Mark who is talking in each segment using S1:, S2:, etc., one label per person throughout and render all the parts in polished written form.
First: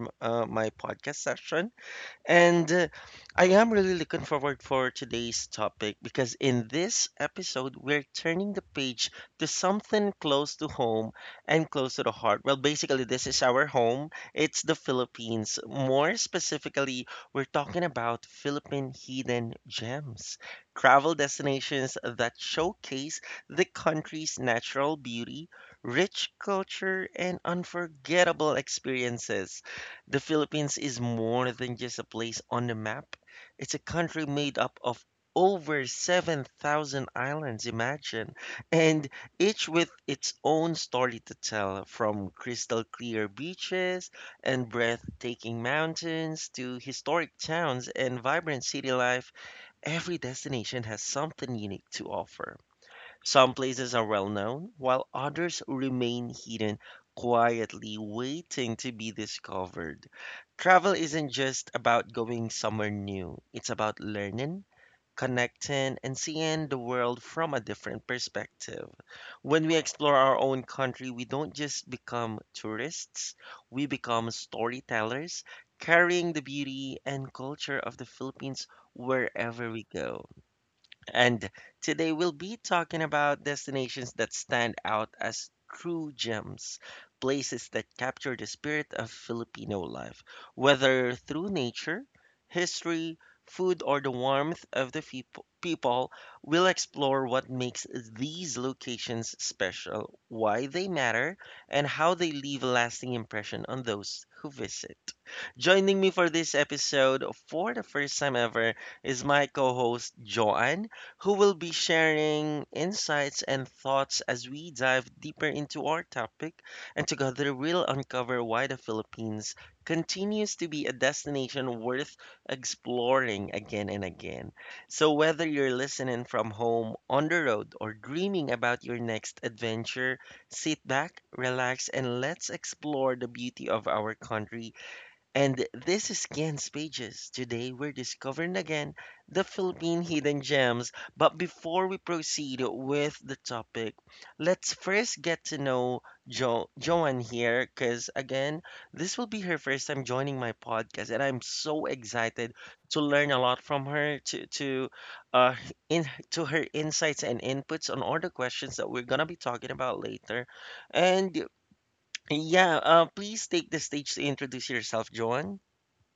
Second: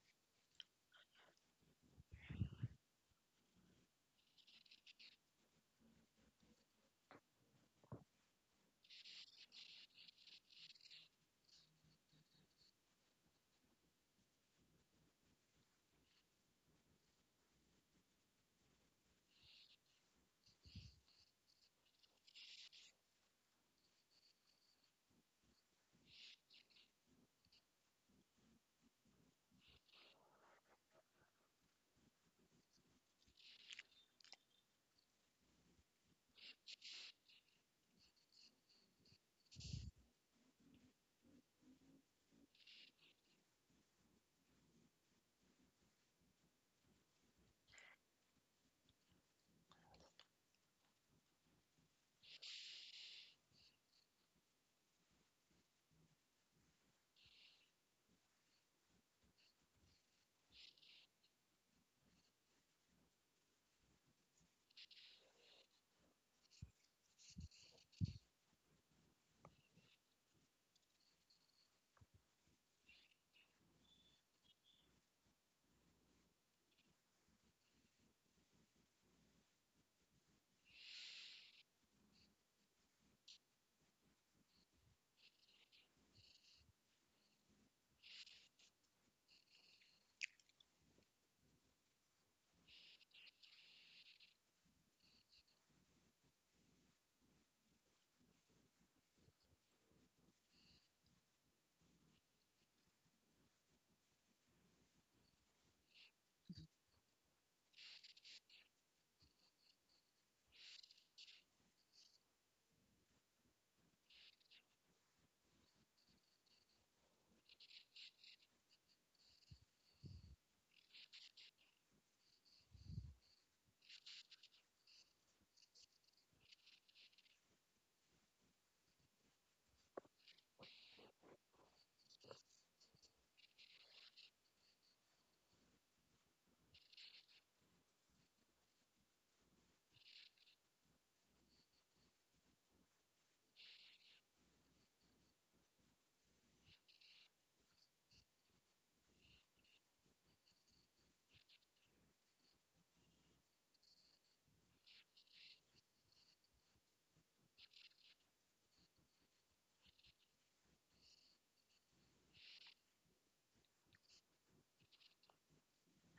S1: my podcast session, and I am really looking forward for today's topic because in this episode we're turning the page to something close to home and close to the heart. Well, basically this is our home. It's the Philippines. More specifically, we're talking about Philippine hidden gems, travel destinations that showcase the country's natural beauty, rich culture, and unforgettable experiences. The Philippines is more than just a place on the map. It's a country made up of over 7,000 islands, imagine, and each with its own story to tell, from crystal clear beaches and breathtaking mountains to historic towns and vibrant city life. Every destination has something unique to offer. Some places are well known, while others remain hidden, quietly waiting to be discovered. Travel isn't just about going somewhere new, it's about learning, connecting, and seeing the world from a different perspective. When we explore our own country, we don't just become tourists, we become storytellers, carrying the beauty and culture of the Philippines wherever we go. And today we'll be talking about destinations that stand out as true gems, places that capture the spirit of Filipino life, whether through nature, history, food, or the warmth of the people. We'll explore what makes these locations special, why they matter, and how they leave a lasting impression on those who visit. Joining me for this episode for the first time ever is my co-host Joanne who will be sharing insights and thoughts as we dive deeper into our topic. And together, we'll uncover why the Philippines continues to be a destination worth exploring again and again. So, whether you're listening from home, on the road, or dreaming about your next adventure, sit back, relax, and let's explore the beauty of our country and this is Ken Pages. Today we're discovering again the Philippine hidden gems. But before we proceed with the topic, let's first get to know Joanne here because, again, this will be her first time joining my podcast. And I'm so excited to learn a lot from her, uh, in, to her insights and inputs on all the questions that we're going to be talking about later. And yeah, please take the stage to introduce yourself, Joanne.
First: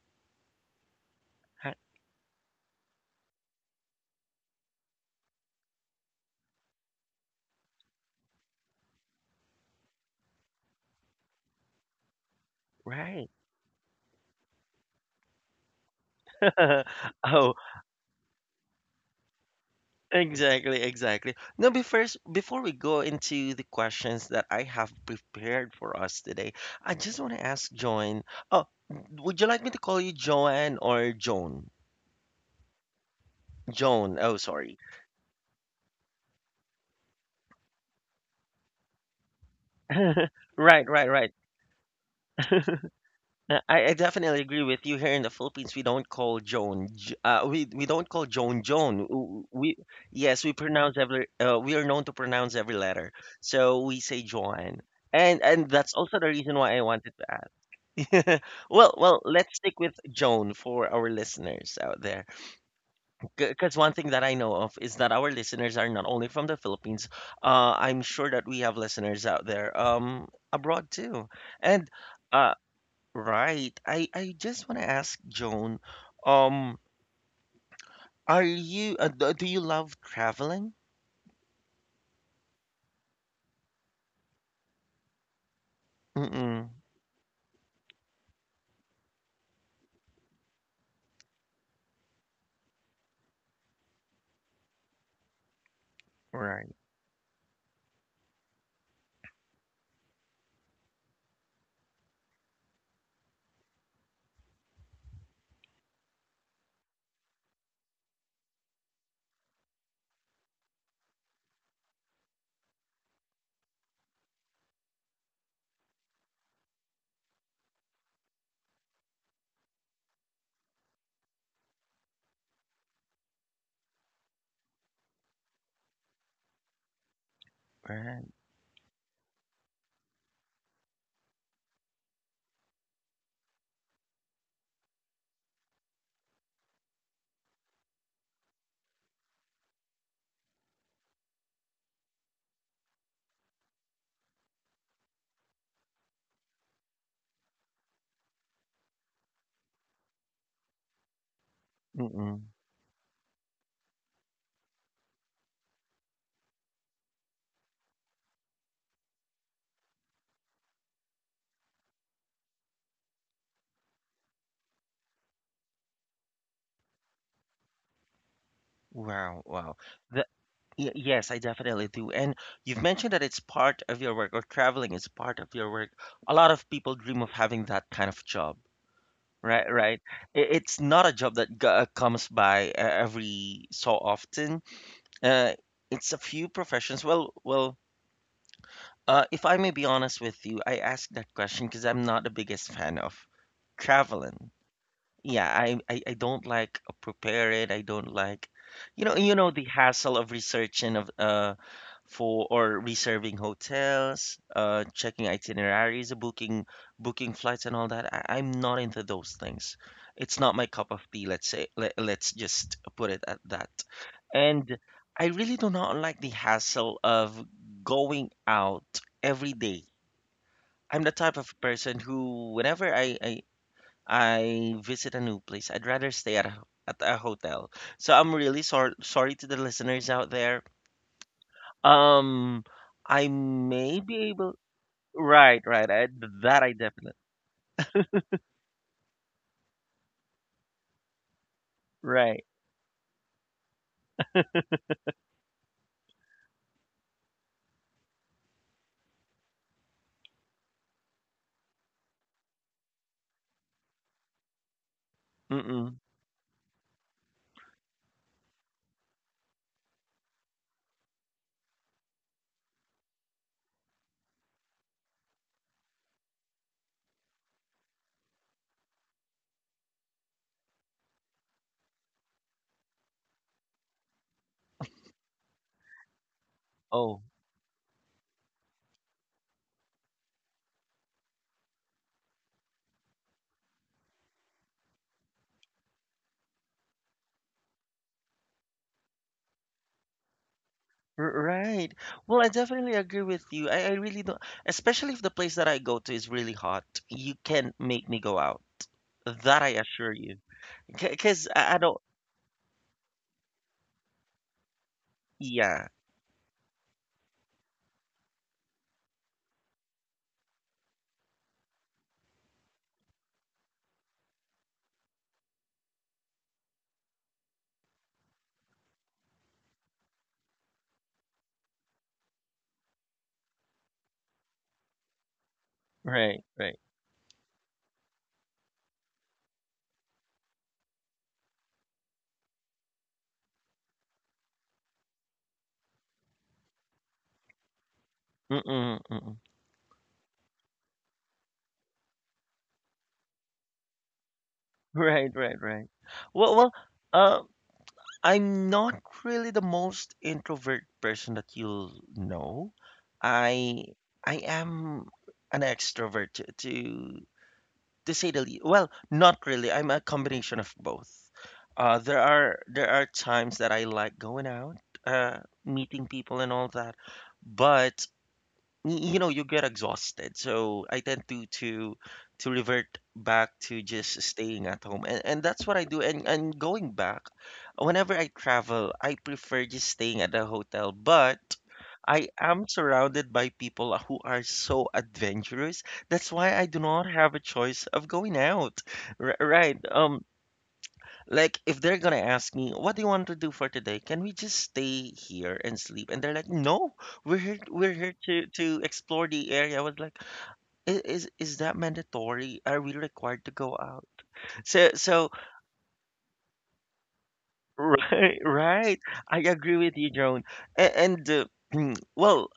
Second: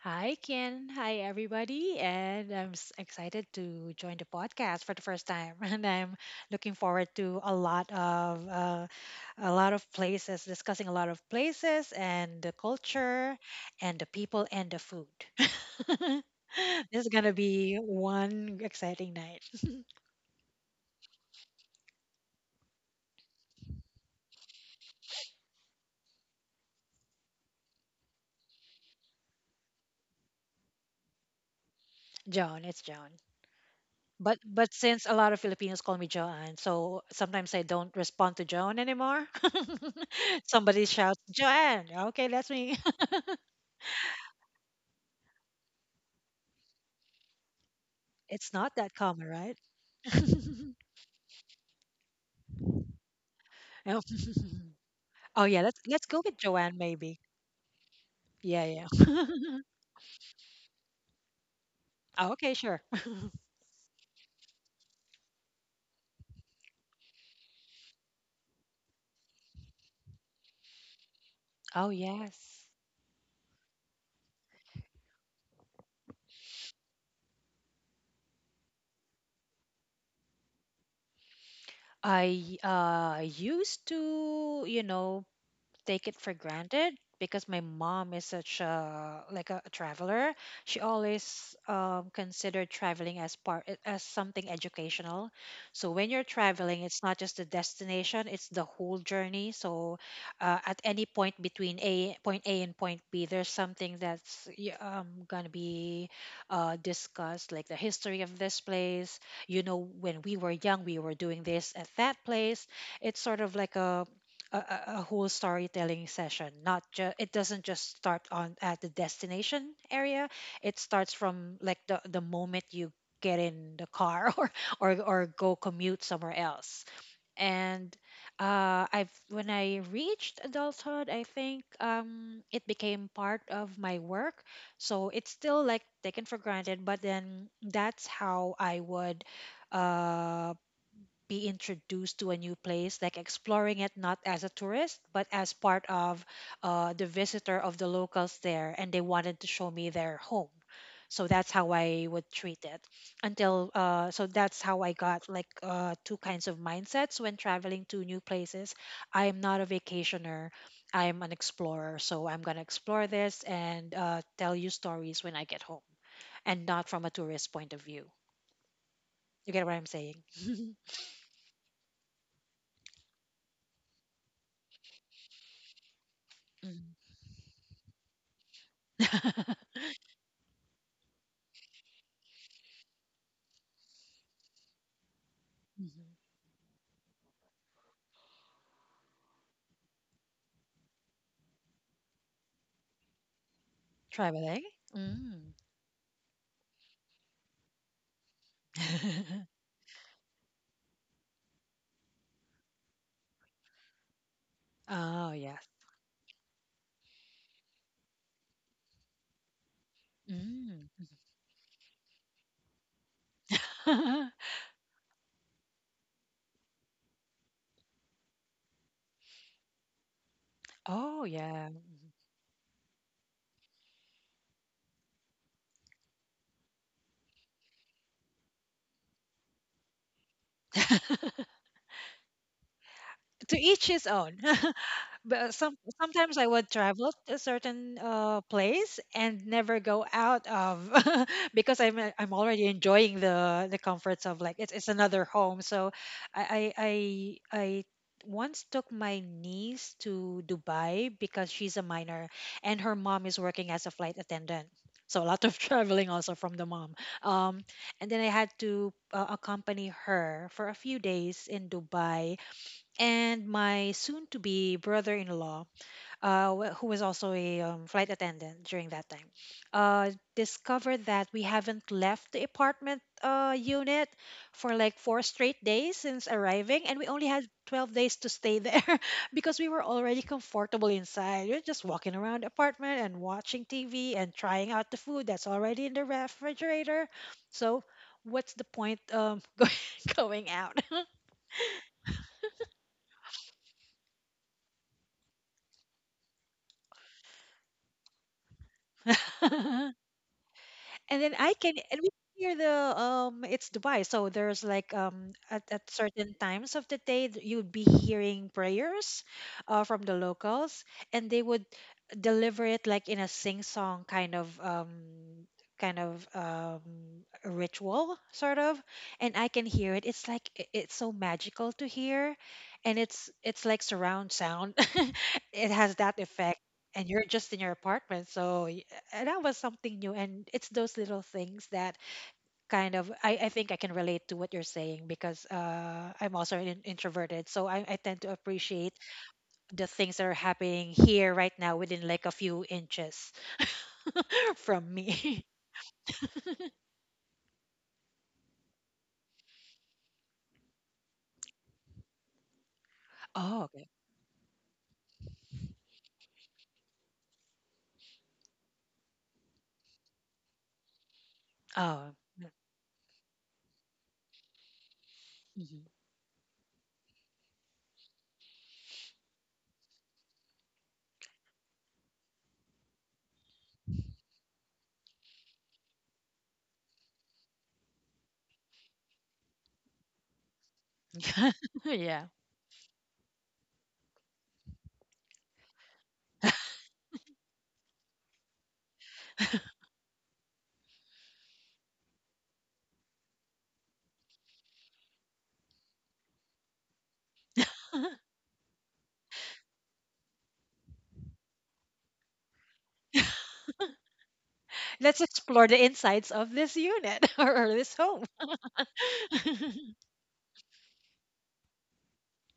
S2: Hi, Ken. Hi,
S1: Right,
S2: everybody. And I'm excited to join the podcast for the first time. And I'm looking forward to a lot of places, discussing a lot of places and the
S1: right.
S2: culture and the people and the food. This is gonna
S1: Oh,
S2: be one exciting night.
S1: exactly, exactly. Now, before we go into the questions that I have prepared for us today, I just want to ask Joan. Oh, would you like me to call you Joanne or Joan?
S2: Joan, it's Joan.
S1: Joan. Oh,
S2: But
S1: sorry.
S2: since a lot of Filipinos call me Joanne, so sometimes I don't respond to Joan anymore.
S1: Right,
S2: Somebody
S1: right,
S2: shouts,
S1: right.
S2: Joanne. Okay, that's me.
S1: I definitely agree with you. Here in the Philippines, we don't call Joan. We don't call
S2: It's
S1: Joan
S2: not that
S1: Joan.
S2: common,
S1: W-
S2: right?
S1: We Yes, we pronounce every. We are known to pronounce every letter, so we
S2: Oh.
S1: say Joan, and
S2: Oh yeah, let's
S1: that's
S2: let's
S1: also
S2: go
S1: the
S2: with
S1: reason
S2: Joanne
S1: why I wanted
S2: maybe.
S1: to add.
S2: Yeah,
S1: well,
S2: yeah.
S1: well, let's stick with Joan for our listeners out there,
S2: Oh, okay, sure.
S1: because one thing that I know of is that our listeners are not only from the Philippines. I'm sure that we have listeners out there abroad too,
S2: Oh
S1: and. Uh,
S2: yes.
S1: Right. I just want to ask Joan, um, are you do you love traveling?
S2: I used to, you know, take it for
S1: Mm-mm.
S2: granted because my mom is such a a traveler. She always considered traveling as part as something educational. So when you're
S1: Right,
S2: traveling, it's not just the destination; it's the whole journey. So at any point between a point A and point B, there's something that's gonna be discussed, like the history of this place. You know, when we were young, we were doing this at that place. It's sort of like a whole storytelling session, not just, it doesn't just start on at the destination area, it starts from like the moment you get in the car or go commute somewhere else and
S1: right.
S2: I've, when I reached adulthood, I think it became part of my work, so it's still like taken for granted, but then that's how I would uh, be introduced to a new place, like exploring it not as a tourist, but as part of the visitor of the locals there, and they wanted to show me their home. So that's how I would
S1: Mm-mm.
S2: treat it until so that's how I got like two kinds of mindsets when traveling to new places. I am not a vacationer. I'm an explorer, so I'm gonna explore this and tell you stories when I get home, and not from a tourist point of view.
S1: Wow,
S2: You get what
S1: wow.
S2: I'm saying?
S1: The, yes, I definitely do. And you've mentioned that it's part of your work, or traveling is part of your work. A lot of
S2: Mhm.
S1: people dream of having that kind of job. Right, right. It's not a job that comes by every so often. Uh, it's
S2: Mhm.
S1: a few professions. Well. If I may be honest with you, I asked that question because I'm not the biggest fan of traveling.
S2: Traveling?
S1: Yeah,
S2: Mm.
S1: I don't like prepare it. I don't like, you know the hassle of researching of for or reserving hotels, checking
S2: Oh, yes.
S1: itineraries, booking flights and all that. I'm not into those things. It's not my cup
S2: Mm.
S1: of tea, let's say. Let's just put it at that. And I really do not like the hassle of going out every day. I'm the
S2: Oh,
S1: type of
S2: yeah.
S1: person who, whenever I visit a new place, I'd rather stay at a hotel. So I'm really sorry to the listeners out there, um, I
S2: To each
S1: may
S2: his
S1: be
S2: own.
S1: able.
S2: But
S1: Right, right.
S2: sometimes I
S1: That
S2: would
S1: I
S2: travel
S1: definitely.
S2: to a certain place and never go out of, because I'm
S1: Right.
S2: already enjoying the comforts of, like, it's another home. So I once took my niece to Dubai because she's a minor and her mom is working as a flight attendant. So a lot of
S1: Mm-mm.
S2: traveling also from the mom. Um, and then I had to accompany her for a few days in Dubai, and my soon to be brother in law, who was also a flight attendant during that time, discovered that we haven't left the apartment unit for like four straight days since arriving, and we
S1: Oh.
S2: only had 12 days to stay there, because we were already comfortable inside. We are just walking around the apartment and watching TV and trying out the food that's already in the refrigerator. So, what's the point, going out?
S1: R- Right. Well, I definitely agree with you. I really don't, especially if the place that I go to is really hot. You can't make me go out. That I assure you.
S2: And then
S1: Because
S2: I
S1: I,
S2: can,
S1: I don't.
S2: and we can hear the, it's Dubai, so there's like at,
S1: Yeah.
S2: at certain times of the day that you'd be hearing prayers from the locals, and they would deliver it like in a sing song kind of ritual sort of, and I can hear it, it's like, it's so magical to hear, and it's like surround sound. It has that
S1: Right.
S2: effect,
S1: Right.
S2: and you're just in your apartment, so that was something new, and it's those little things that kind of, I think I can relate to what you're saying because I'm also an introverted, so I tend to appreciate
S1: Mm-mm, mm-mm.
S2: the things that are happening here right now within like a few inches from
S1: Right.
S2: me.
S1: Right. Right. Well. Well. Um. I'm not really the most introvert person that you'll know.
S2: Oh,
S1: I
S2: okay.
S1: I am an extrovert to say the least. Well, not really. I'm a combination of both.
S2: Oh,
S1: There are times that I like going out, uh,
S2: mhm.
S1: meeting people and all that, but you get exhausted, so I tend to revert back to just staying at home, and that's what I do. And going back whenever I travel, I prefer just staying at a hotel, but
S2: Yeah.
S1: I am surrounded by people who are so adventurous. That's why I do not have a choice of going out. Right. Like, if they're gonna ask me, what do you want to do for today? Can we just stay here and sleep? And they're like, no, we're here to explore the area. I was like, Is that mandatory? Are we required to go out?" So
S2: Let's
S1: so
S2: explore the insides of this unit, or this home.
S1: Right, right. I agree with you, Joan. And, and, well,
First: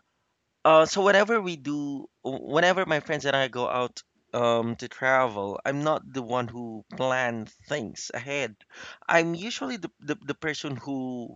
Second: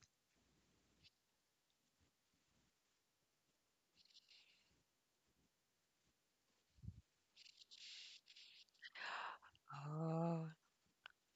S1: so whenever my friends and I go out to travel, I'm not the one who plan things ahead. I'm usually the
S2: Oh,
S1: person who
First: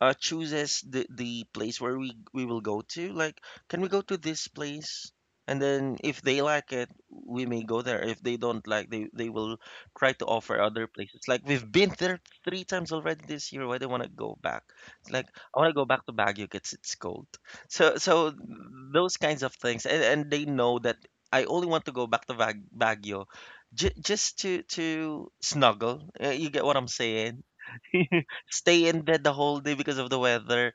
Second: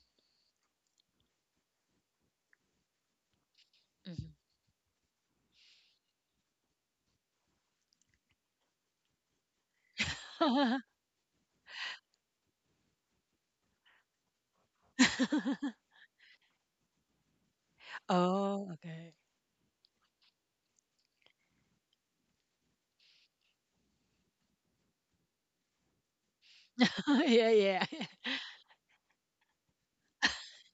S1: chooses the place where we will go to. Like, can we go to
S2: mhm.
S1: this place? And then if they like it, we may go there. If they don't like, they will try to offer other places. Like we've been there three times already this year. Why do I want to go back? It's like I want to go back to Baguio because it's cold. So so
S2: Oh, okay.
S1: those kinds of things, and they know that I only want to go back to Baguio, just to snuggle. You get what I'm saying?
S2: Yeah, yeah.
S1: Stay in bed the whole day because of the weather.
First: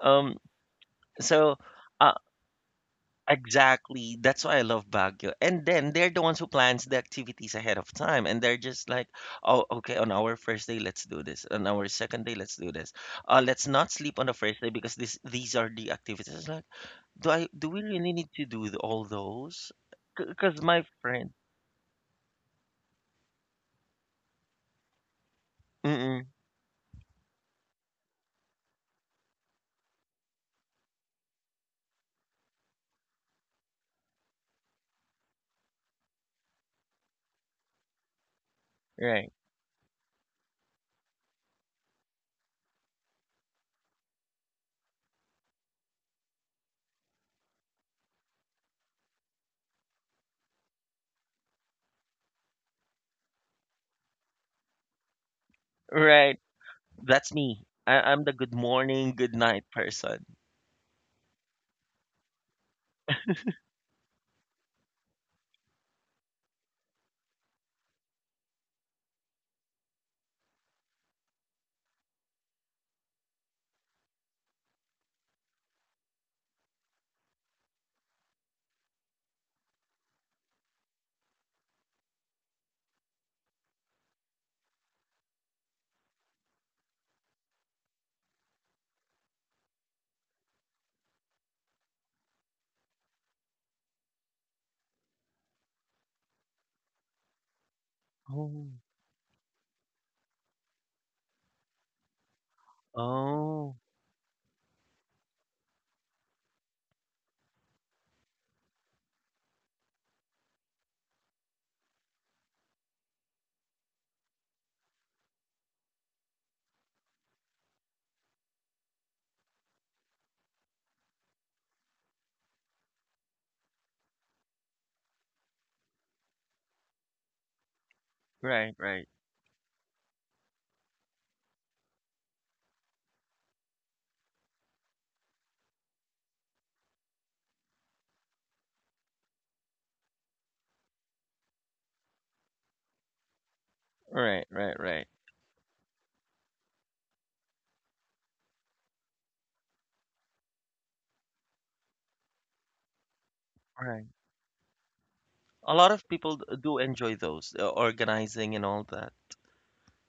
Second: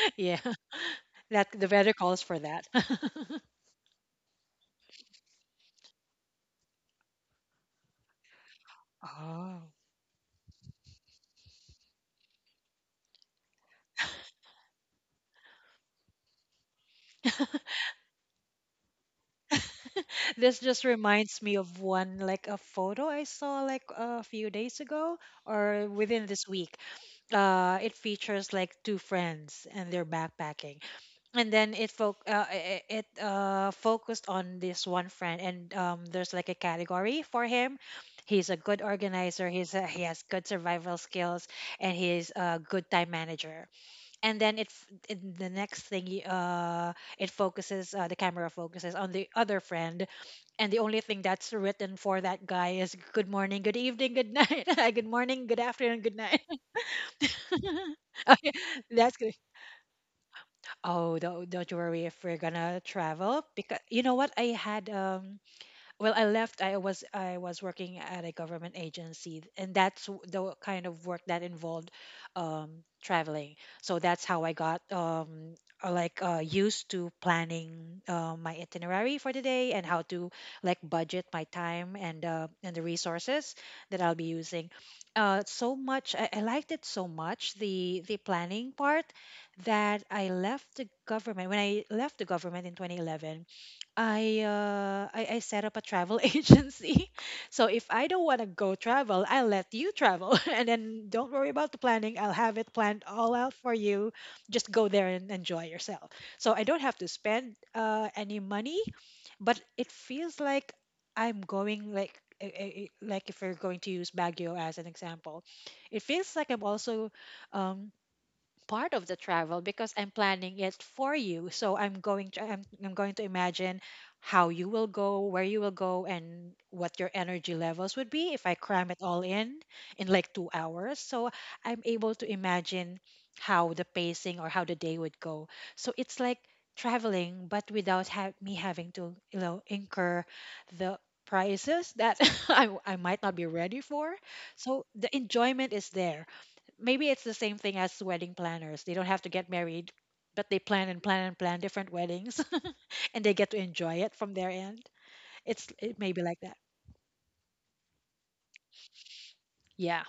S1: Um,
S2: Yeah. That
S1: so
S2: the weather
S1: uh,
S2: calls for that.
S1: exactly that's why I love Baguio. And then they're the ones who plans the activities ahead of time, and they're just like, oh,
S2: Oh.
S1: okay, on our first day let's do this, on our second day let's do this. Let's not sleep on the first day because this these are the activities. It's like, do we really need to do all those? Because
S2: This
S1: my
S2: just
S1: friend,
S2: reminds me of one, like, a photo I saw like a few days ago or
S1: mm-mm,
S2: within this week. It features like two friends and they're backpacking, and then it fo- I- it focused on this one friend, and there's like a category for him. He's a good
S1: right,
S2: organizer. He has good survival skills, and he's a good time manager. And then in the next thing it focuses, the camera focuses on the other friend, and the only thing that's written for that guy is good morning, good evening, good night, good morning, good afternoon, good
S1: right,
S2: night.
S1: that's me. I, I'm the good
S2: Okay,
S1: morning,
S2: that's
S1: good
S2: good.
S1: night person.
S2: Oh, don't you worry if we're gonna travel, because you know what, I had, well, I was working at a government agency, and that's the kind of work that involved um, traveling. So that's how I got used to planning my itinerary for the day and how to like budget my time and the resources that I'll be using, so much. I liked it so much, the planning part, that I left the government when I left the government in 2011, I set up a travel agency. So if I don't want to
S1: Oh,
S2: go travel, I'll let you travel, and then don't worry about the planning. I'll have it planned all out for
S1: oh.
S2: you. Just go there and enjoy yourself. So I don't have to spend any money, but it feels like I'm going like eh, eh, eh, like if we're going to use Baguio as an example, it feels like I'm also um, part of the travel because I'm planning it for you. So I'm going to imagine how you will go, where you will go, and what your energy levels would be if I
S1: Right,
S2: cram it
S1: right,
S2: all in like 2 hours. So I'm able to imagine how the pacing or how the day would go. So it's like traveling, but without me having to, you know, incur the prices that I might not be ready for.
S1: right, right,
S2: So
S1: right,
S2: the enjoyment is there. Maybe it's the same thing as wedding planners. They don't have to get married, but they plan and plan and plan different weddings, and they get to enjoy
S1: right.
S2: it from their end. It's
S1: A lot
S2: it
S1: of
S2: may be
S1: people
S2: like that.
S1: do enjoy those organizing and all that.
S2: Yeah.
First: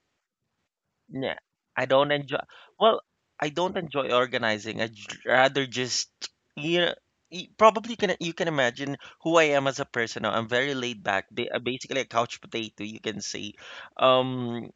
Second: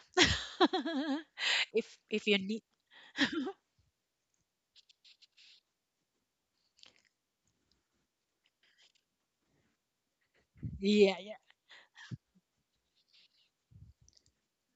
S1: Yeah, I
S2: if
S1: don't
S2: if you
S1: enjoy.
S2: need,
S1: Well, I don't enjoy organizing. I'd rather just you know, y- probably can you can imagine who I am as a person now. I'm very laid
S2: yeah,
S1: back,
S2: yeah.
S1: basically a couch potato, you can say. Um,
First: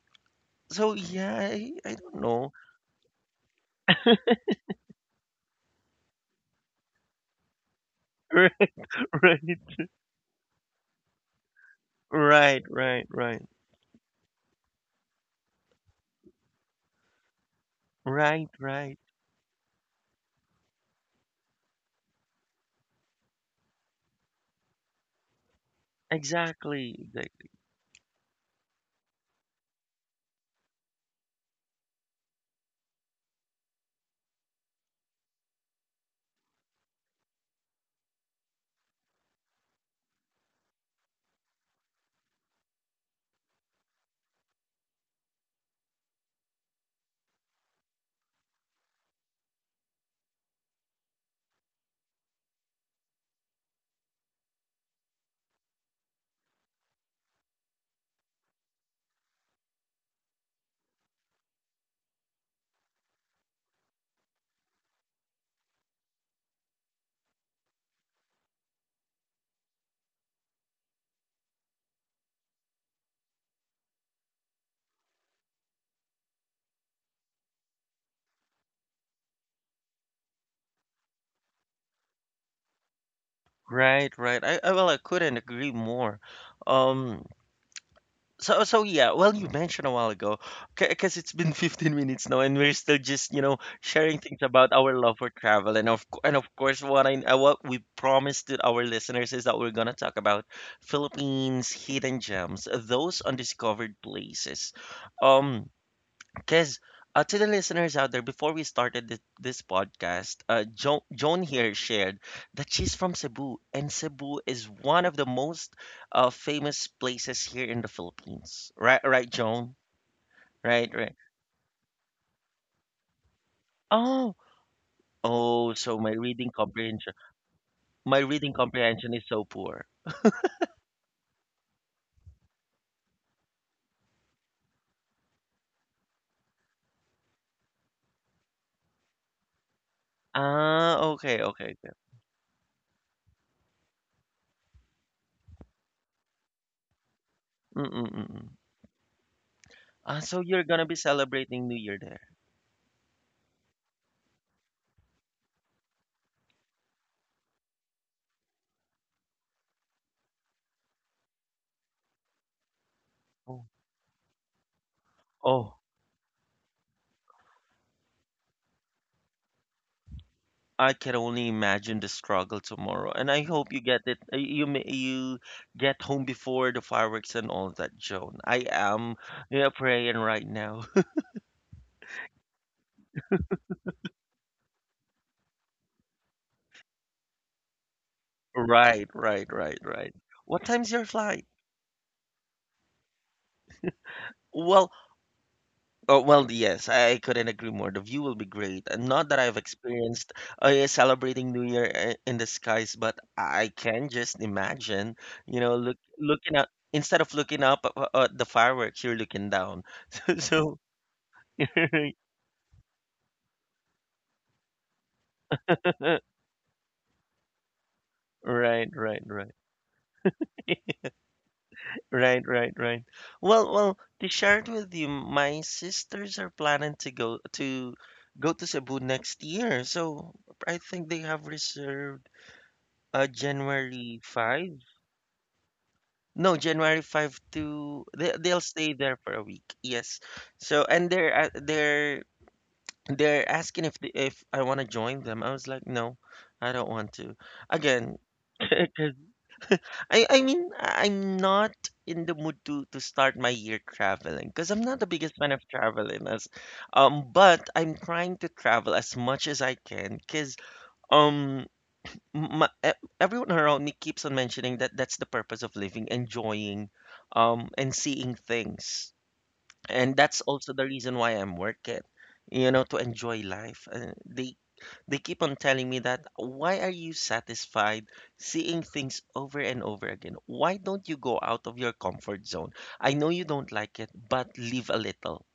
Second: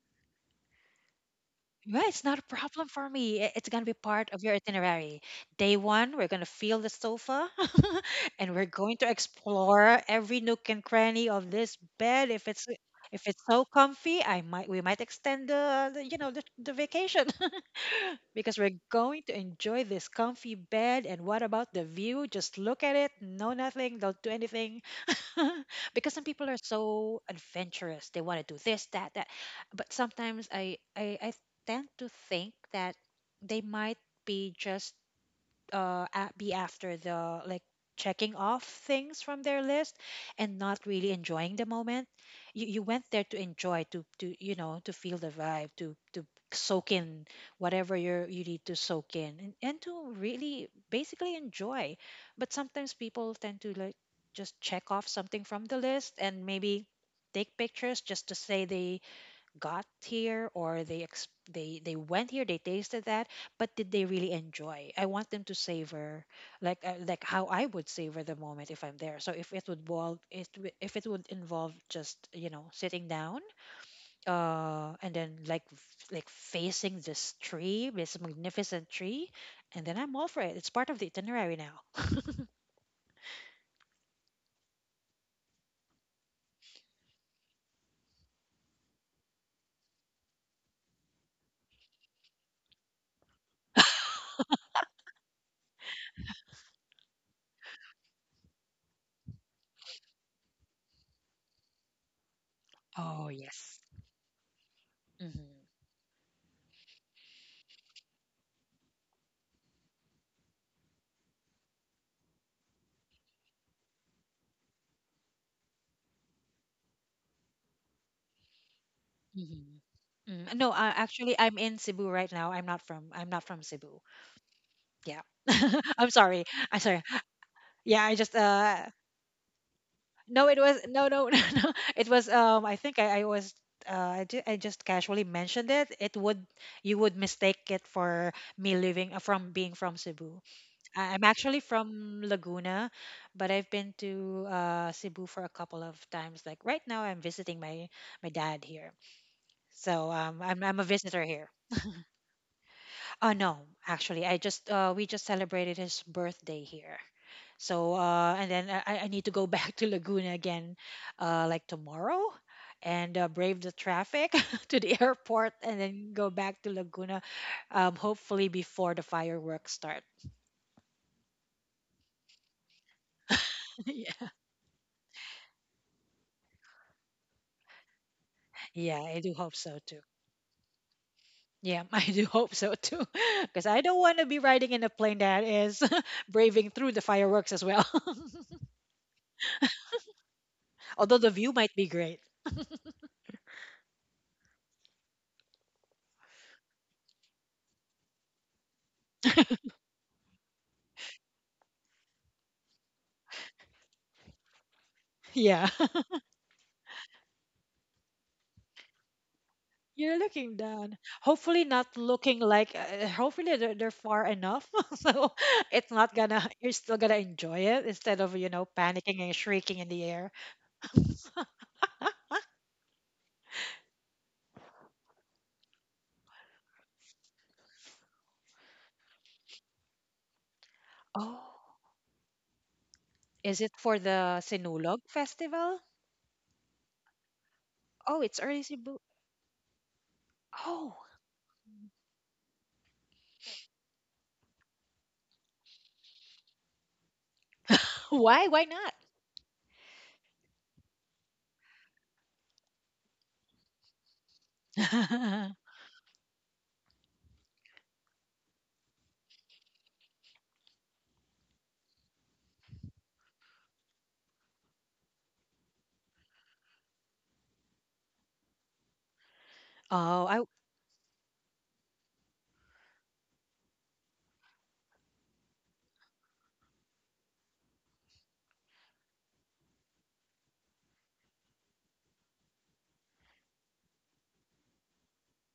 S1: so yeah, I
S2: Yeah,
S1: don't
S2: it's not a
S1: know.
S2: problem for me. I- It's gonna be part of your itinerary. Day one, we're gonna feel the sofa, and we're going to
S1: Right,
S2: explore every nook and cranny of this bed.
S1: right, right,
S2: If it's
S1: right,
S2: so comfy, I might we might extend the, you know, the vacation,
S1: right,
S2: because we're
S1: right.
S2: going to enjoy this comfy bed. And what about the view? Just look at it, no nothing, don't do anything. Because some people are
S1: Exactly.
S2: so adventurous. They want to do that. But sometimes I tend to think that they might be just be after the, like, checking off things from their list and not really enjoying the moment. You went there to enjoy, to you know, to feel the vibe, to soak in whatever you need to soak in, and to really basically enjoy. But sometimes people tend to like just check off something from the list and maybe take pictures just to say they got here, or they went here, they tasted that. But did they really enjoy? I want them to savor, like, like how I would savor the moment if I'm there. So if it would if it would involve just, you know, sitting down, and then like like facing this tree, this magnificent tree, and then I'm all for it, it's part of the itinerary now.
S1: Right, right. I well, I couldn't agree more. Um, so yeah. Well, you mentioned a while ago, because it's been 15 minutes now, and we're still just you know sharing things about our love for travel, and of course, what we promised to our listeners is that we're gonna talk about Philippines hidden gems, those
S2: Oh, yes.
S1: undiscovered places. Um.
S2: Hmm.
S1: Because to the listeners out there, before we started this podcast, Joan here shared that she's from Cebu, and Cebu is one of the most famous places here in the Philippines. Right, right, Joan?
S2: Hmm. Mm, no,
S1: Right, right.
S2: actually, I'm in Cebu right now. I'm not from Cebu.
S1: Oh,
S2: Yeah.
S1: oh, so
S2: I'm sorry. I'm sorry. Yeah, I
S1: my
S2: just
S1: reading comprehension is so poor.
S2: no it was, no no, no no. It was, I think, I was I just casually mentioned it. It would, you would mistake it for me living, from being from Cebu.
S1: Ah,
S2: I'm
S1: okay,
S2: actually
S1: okay, okay.
S2: from Laguna, but I've been to Cebu for a couple of times. Like right now I'm visiting my
S1: Mm-mm-mm.
S2: dad here. So
S1: Ah, so you're
S2: I'm a
S1: gonna be
S2: visitor here.
S1: celebrating New Year there.
S2: No, actually, I just we just celebrated his birthday here. So I need to go back to Laguna again, like tomorrow, and brave
S1: Oh,
S2: the traffic to the airport,
S1: oh,
S2: and then go back to Laguna, hopefully before the fireworks start.
S1: I can only imagine the struggle tomorrow, and I hope you get it.
S2: Yeah,
S1: You get home before the fireworks and all that, Joan. I
S2: yeah,
S1: am,
S2: I do hope
S1: yeah,
S2: so too.
S1: praying right now.
S2: Yeah, I do hope so too, because I don't want to be riding in a plane that is braving through the fireworks as well.
S1: Right, right, right, right. What time's your
S2: Although the
S1: flight?
S2: view might be great.
S1: Well, well, yes, I couldn't agree more. The view will be great. And not that I've experienced celebrating New Year in the skies, but I can just imagine,
S2: Yeah.
S1: looking up instead of looking up at the fireworks, you're looking down.
S2: You're looking
S1: So,
S2: down. Hopefully, not looking like. Hopefully, they're far enough, so it's not
S1: Uh,
S2: gonna. You're still gonna enjoy it instead of
S1: right, right,
S2: panicking and
S1: right,
S2: shrieking in the air.
S1: right, right, right. Well, to share it with you, my sisters are planning to go to Cebu next year, so I think they have
S2: Oh,
S1: reserved
S2: is it for
S1: January
S2: the
S1: five.
S2: Sinulog Festival?
S1: No, January five to
S2: Oh,
S1: they
S2: it's
S1: they'll
S2: early
S1: stay
S2: Cebu.
S1: there for a week. Yes, so
S2: Oh,
S1: and they're asking if I want to join them. I was like, no, I don't want to. Again,
S2: why? Why not?
S1: I mean, I'm not in the mood to start my year traveling because I'm not the biggest fan of traveling as but I'm trying to travel as much as I can because um m- my, e- everyone around me keeps on mentioning that that's the purpose of living, enjoying and seeing things. And
S2: Oh, I.
S1: that's also the reason why I'm working, to enjoy life. They keep on telling me that, why are you satisfied seeing things over and over again? Why don't you go out of your comfort zone? I know you don't like it, but leave a little.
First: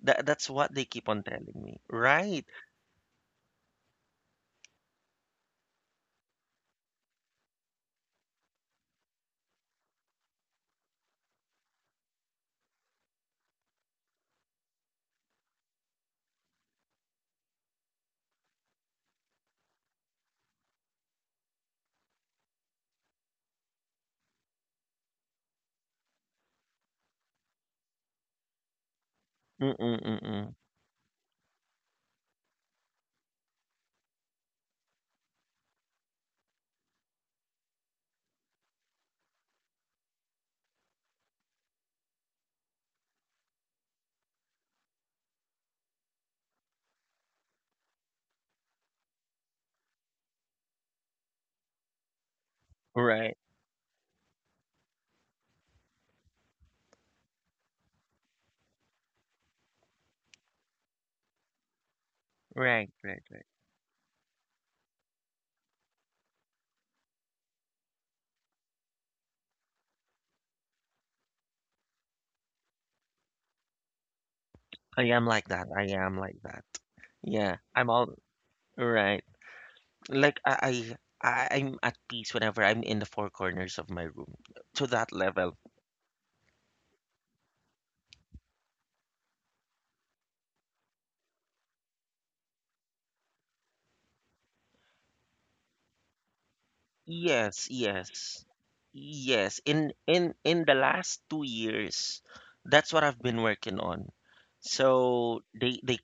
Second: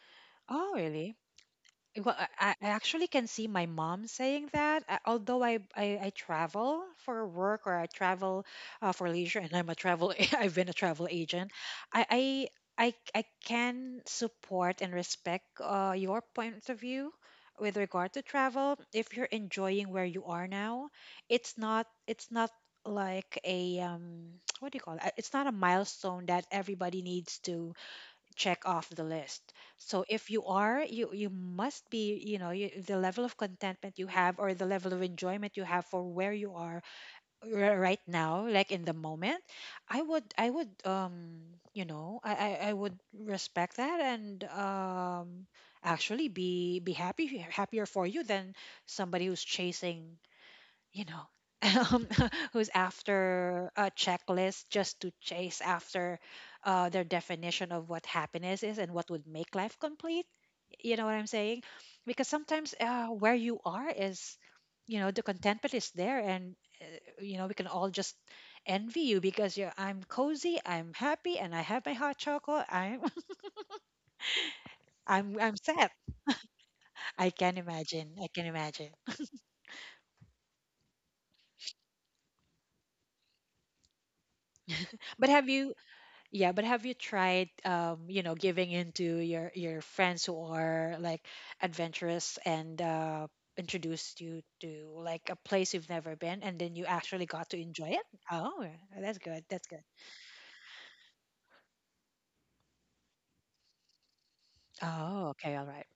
S1: That's
S2: Oh,
S1: what they keep
S2: really?
S1: on telling me.
S2: Well, I,
S1: Right.
S2: I I actually can see my mom saying that. Although I travel for work or I travel for leisure, and I'm a travel I've been a travel agent. I I I can support and respect your point of view with regard to travel. If you're enjoying where you are now, it's not like a what do you call it? It's not a milestone that everybody needs to check off the list. So if you
S1: Mm-mm-mm-mm.
S2: are, you must be, you know, you, the level of contentment you have or the level of enjoyment you have for where you are right now, like in the moment, I would you know, I would respect that and actually be happy happier for you than somebody who's chasing you know um, who's
S1: Right.
S2: after a checklist just to chase after their definition of what happiness is and what would make life complete, you know what I'm saying, because sometimes
S1: Right. Right.
S2: where
S1: Right.
S2: you are is, you know, the contentment is there and uh, you know we can all just envy you because you're I'm cozy, I'm happy, and I have my hot chocolate. I'm
S1: I am like
S2: I'm
S1: that. I
S2: set.
S1: am like that.
S2: I
S1: Yeah.
S2: can
S1: I'm all
S2: imagine, I can imagine.
S1: right. Like I, I I'm at peace whenever I'm in the four corners of my room to that
S2: But have
S1: level.
S2: you Yeah, but have you tried, you know, giving in to your friends who are like adventurous and, introduced you to like a place you've never been, and then you actually got to
S1: Yes,
S2: enjoy it?
S1: yes.
S2: Oh, that's good.
S1: Yes,
S2: That's
S1: in
S2: good.
S1: in in the last 2 years, that's what I've been working on.
S2: Oh,
S1: So
S2: okay, all
S1: they
S2: right.
S1: they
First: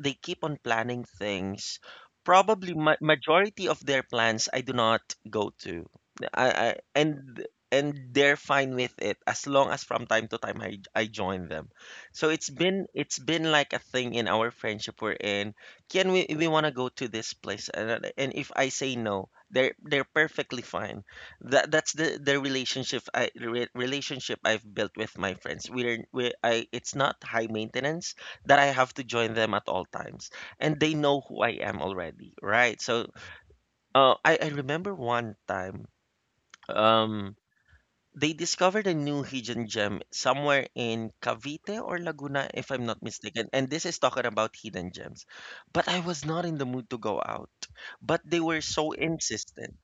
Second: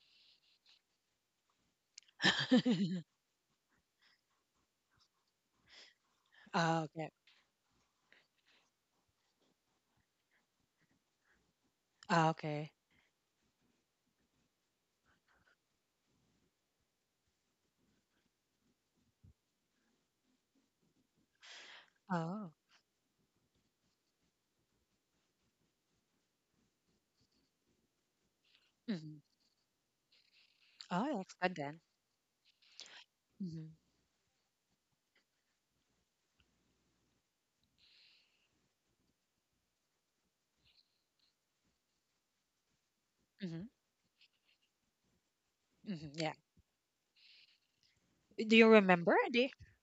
S1: they keep on planning things. Probably ma majority of their plans I do not go to. I
S2: Oh, okay.
S1: And they're fine with it as long as from time to time I join them. So
S2: Oh,
S1: it's
S2: okay.
S1: been it's been like a thing in our friendship we're in. Can we want to go to this place? And if I say no, they're perfectly fine. That's the
S2: Oh.
S1: relationship relationship I've built with my friends. We're we I It's not high maintenance that I have to
S2: Hmm.
S1: join them at all times, and they
S2: Oh,
S1: know
S2: that's
S1: who
S2: good
S1: I
S2: then.
S1: am already, right? So,
S2: Hmm.
S1: I remember one time, um, they discovered a new hidden gem somewhere in Cavite or Laguna, if I'm not mistaken.
S2: Hmm.
S1: And this is talking about hidden gems, but I
S2: Hmm.
S1: was
S2: Yeah.
S1: not in the mood to go out, but they
S2: Do
S1: were
S2: you
S1: so
S2: remember the
S1: insistent.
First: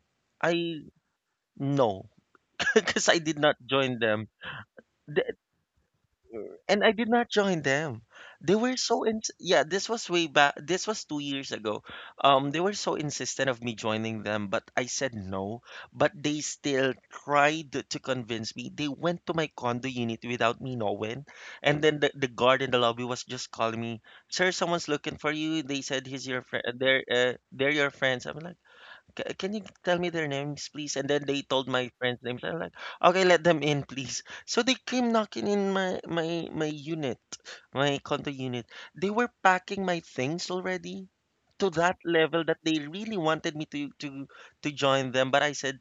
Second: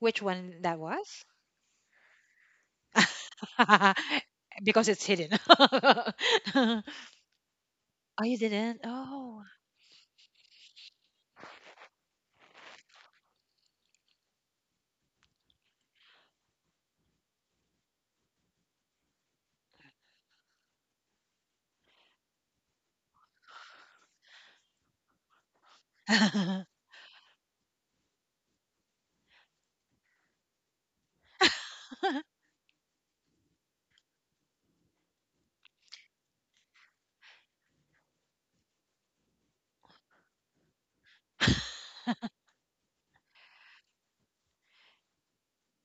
S2: Which one that
S1: I
S2: was?
S1: No, because I did not join them.
S2: Because it's hidden.
S1: Th- And I did not join them.
S2: Oh, you
S1: They were
S2: didn't?
S1: so in
S2: Oh,
S1: Yeah, this was way back, this was 2 years ago. They were so insistent of me joining them, but I said no. But they still tried to convince me. They went to my condo unit without me knowing. And then the guard in the lobby was just calling me, "Sir, someone's looking for you. They said he's your friend, they're your friends." I'm like, Ca Can you tell me their names, please?" And then they told my friends' names. I'm like, okay, let them in, please. So they came knocking in my unit, my condo unit. They were packing my things already to that level that they really wanted me to join them, but I said,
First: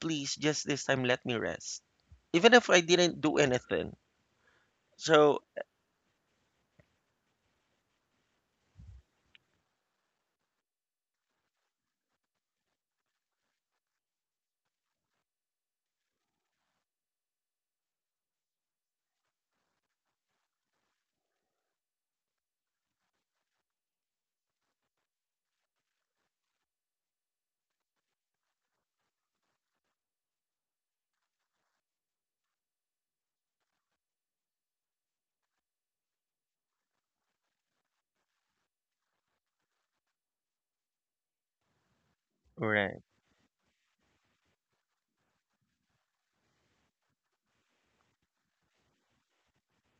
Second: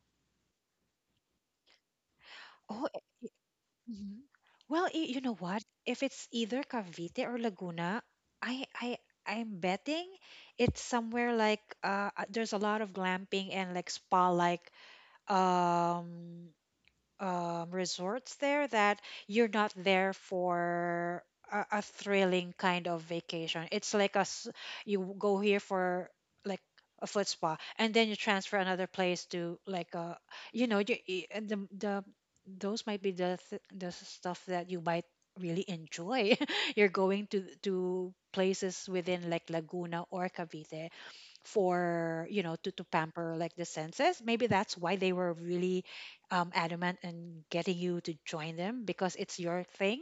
S1: please, just this time, let me rest, even if I
S2: oh,
S1: didn't do anything.
S2: mhm. Well, you know
S1: So
S2: what? If it's either Cavite or Laguna, I I I'm betting it's somewhere like there's a lot of glamping and like spa like um resorts there that you're not there for a thrilling kind of vacation. It's like a you go here for like a foot spa, and then you transfer another place to like a, you know, and the those might be the stuff that you might really enjoy. You're going to places within like Laguna or Cavite for, you know, to
S1: right,
S2: pamper like the senses, maybe that's why they were really adamant in getting you to join them because it's your thing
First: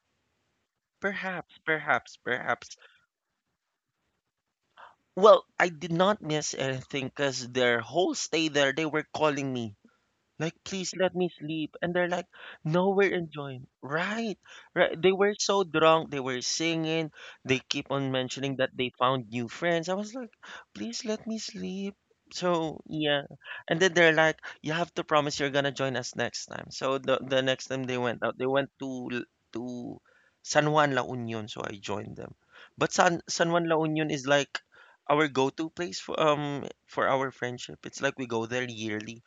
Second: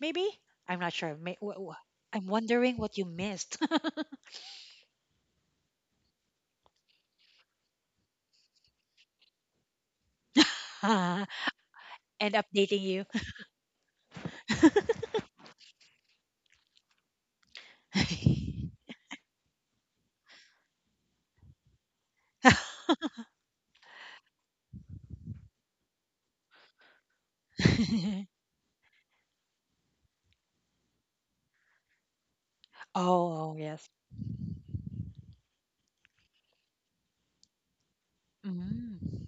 S2: maybe. I'm not sure May,
S1: perhaps, perhaps,
S2: I'm
S1: perhaps.
S2: wondering what you missed.
S1: Well, I did not miss anything because their whole stay there, they were calling me, like, please let me sleep. And they're like,
S2: And updating
S1: no,
S2: you.
S1: we're enjoying. Right. Right. They were so drunk. They were singing. They keep on mentioning that they found new friends. I was like, please let me sleep. So yeah. And then they're like, you have to promise you're gonna join us next time. So the next time they went out, they went to San Juan La Union, so I joined them. But San
S2: Oh
S1: Juan La
S2: yes.
S1: Union is like our go-to place for our friendship. It's like we go there yearly
S2: Mm.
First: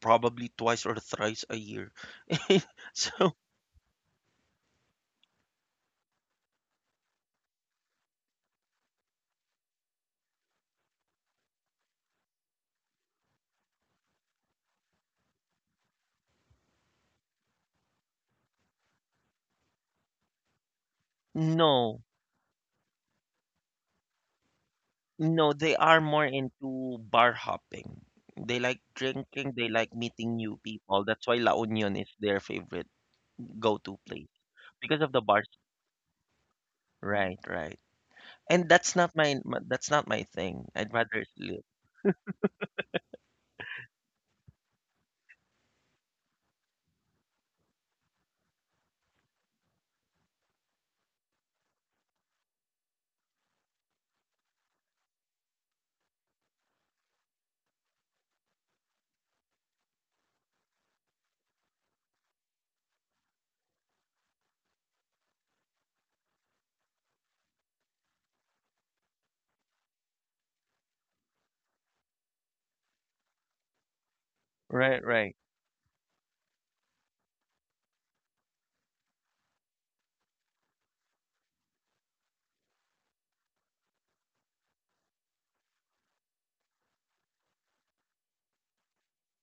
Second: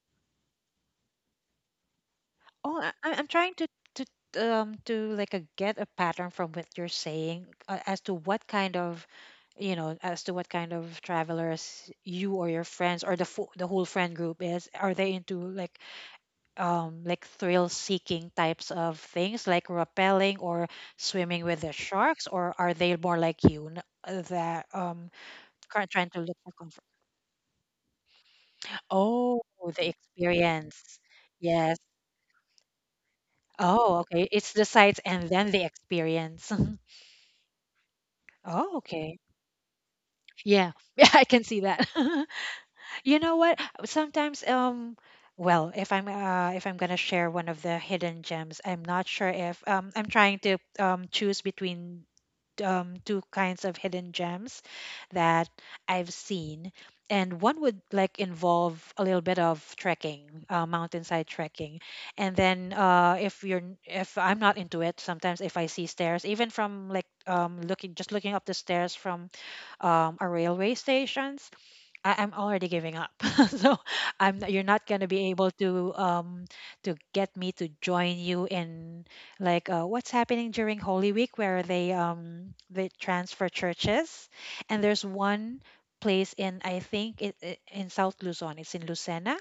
S1: probably twice or thrice a year.
S2: Oh, I'm
S1: So
S2: trying to to like a, get a pattern from what you're saying, as to what kind of, you know, as to what kind of travelers you or your friends or the fo the whole friend group is. Are they into like thrill seeking types of things like rappelling or swimming with the
S1: no,
S2: sharks, or are they more like you n- that
S1: no, they are
S2: trying to
S1: more
S2: look for comfort?
S1: into bar hopping. They like
S2: Oh,
S1: drinking, they
S2: the
S1: like meeting new
S2: experience.
S1: people. That's why La
S2: Yes.
S1: Union is their favorite
S2: Oh,
S1: go-to
S2: okay.
S1: place
S2: It's the sights
S1: because of the
S2: and
S1: bars.
S2: then the experience.
S1: Right, right. And
S2: Oh,
S1: that's not
S2: okay.
S1: that's not my thing.
S2: Yeah.
S1: I'd
S2: Yeah, I
S1: rather
S2: can see
S1: live.
S2: that. You know what? Sometimes well, if I'm gonna share one of the hidden gems, I'm not sure if I'm trying to choose between two kinds of hidden gems that I've seen. And one would like involve a little bit of trekking, mountainside trekking. And then if if I'm not into it, sometimes if I see stairs, even from like looking just looking up the stairs from a railway station, I'm already giving up. So I'm you're not
S1: Right,
S2: gonna be
S1: right.
S2: able to get me to join you in like, what's happening during Holy Week where they transfer churches, and there's one place in, I think it, it in South Luzon. It's in Lucena.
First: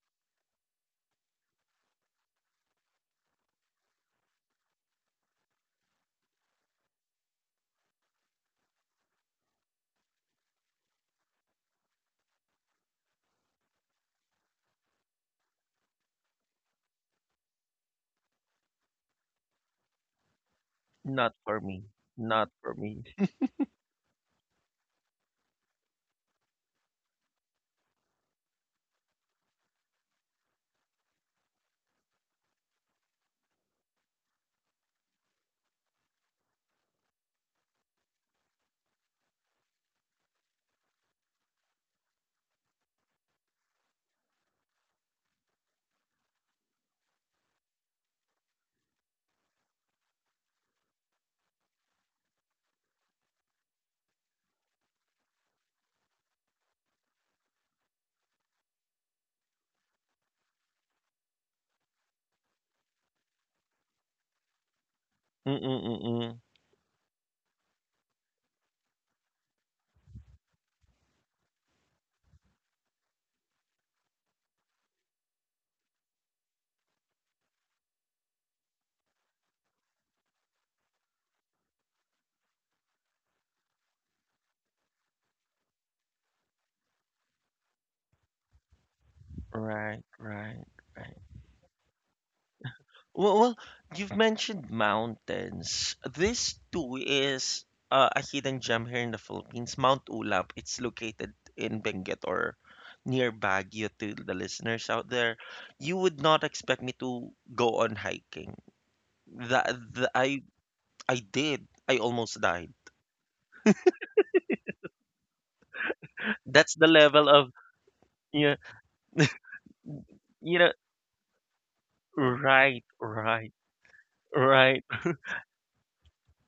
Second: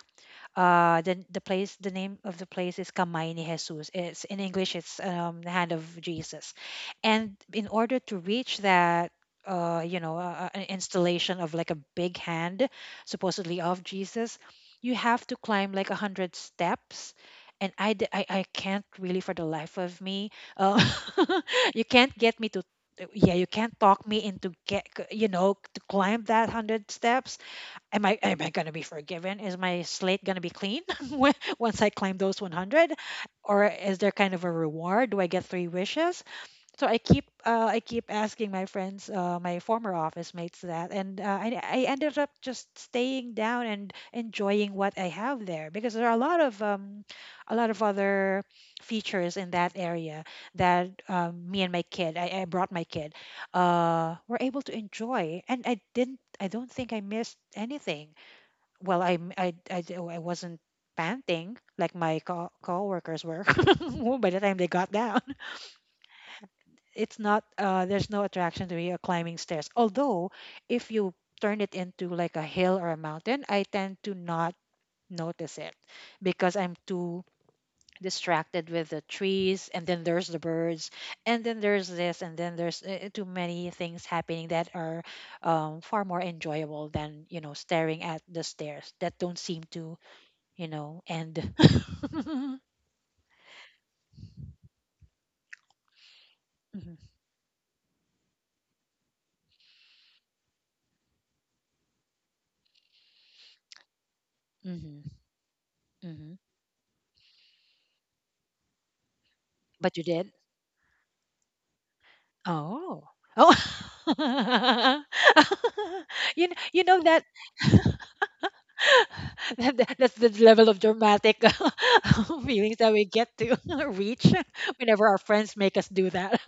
S2: The place, the name of the place is Kamay ni Jesus. It's in English, it's, the hand of Jesus. And in order to reach that, you know, an installation of like a big hand, supposedly of Jesus, you have to climb like a hundred steps. And I can't really for the life of me. Uh,
S1: Not for
S2: you
S1: me.
S2: can't get me
S1: Not
S2: to,
S1: for me.
S2: yeah, you can't talk me into get, you know, to climb that hundred steps. Am I going to be forgiven? Is my slate going to be clean when- once I climb those 100? Or is there kind of a reward? Do I get three wishes? So I keep, I keep asking my friends, my former office mates that, and I ended up just staying down and enjoying what I have there because there are a lot of other features in that area that, me and my kid, I brought my kid, were able to enjoy, and I didn't. I don't think I missed anything. Well, I'm I, d- I wasn't panting like my coworkers were by the time they got down.
S1: Mm-mm-mm-mm.
S2: It's not there's no attraction to me of climbing stairs, although if you turn it into like a hill or a mountain, I tend to not notice it because I'm too distracted with the trees, and then there's the birds, and then there's this, and then there's, too many things happening that are, far more enjoyable than, you know, staring at the stairs that don't seem
S1: Right,
S2: to,
S1: right,
S2: you know,
S1: right.
S2: end.
S1: Well, you've mentioned mountains. This too
S2: Hmm.
S1: is a hidden gem here in the Philippines, Mount Ulap. It's located in Benguet or near Baguio to the listeners out
S2: Hmm.
S1: there. You would
S2: Hmm.
S1: not expect me to go on hiking. That,
S2: But you
S1: that
S2: did.
S1: I I did. I almost died.
S2: Oh. Oh.
S1: That's
S2: You
S1: the
S2: know that,
S1: level of, you know,
S2: that's the
S1: you
S2: level
S1: know
S2: of dramatic feelings
S1: right,
S2: that we get
S1: right,
S2: to reach
S1: right.
S2: whenever our friends make us do that.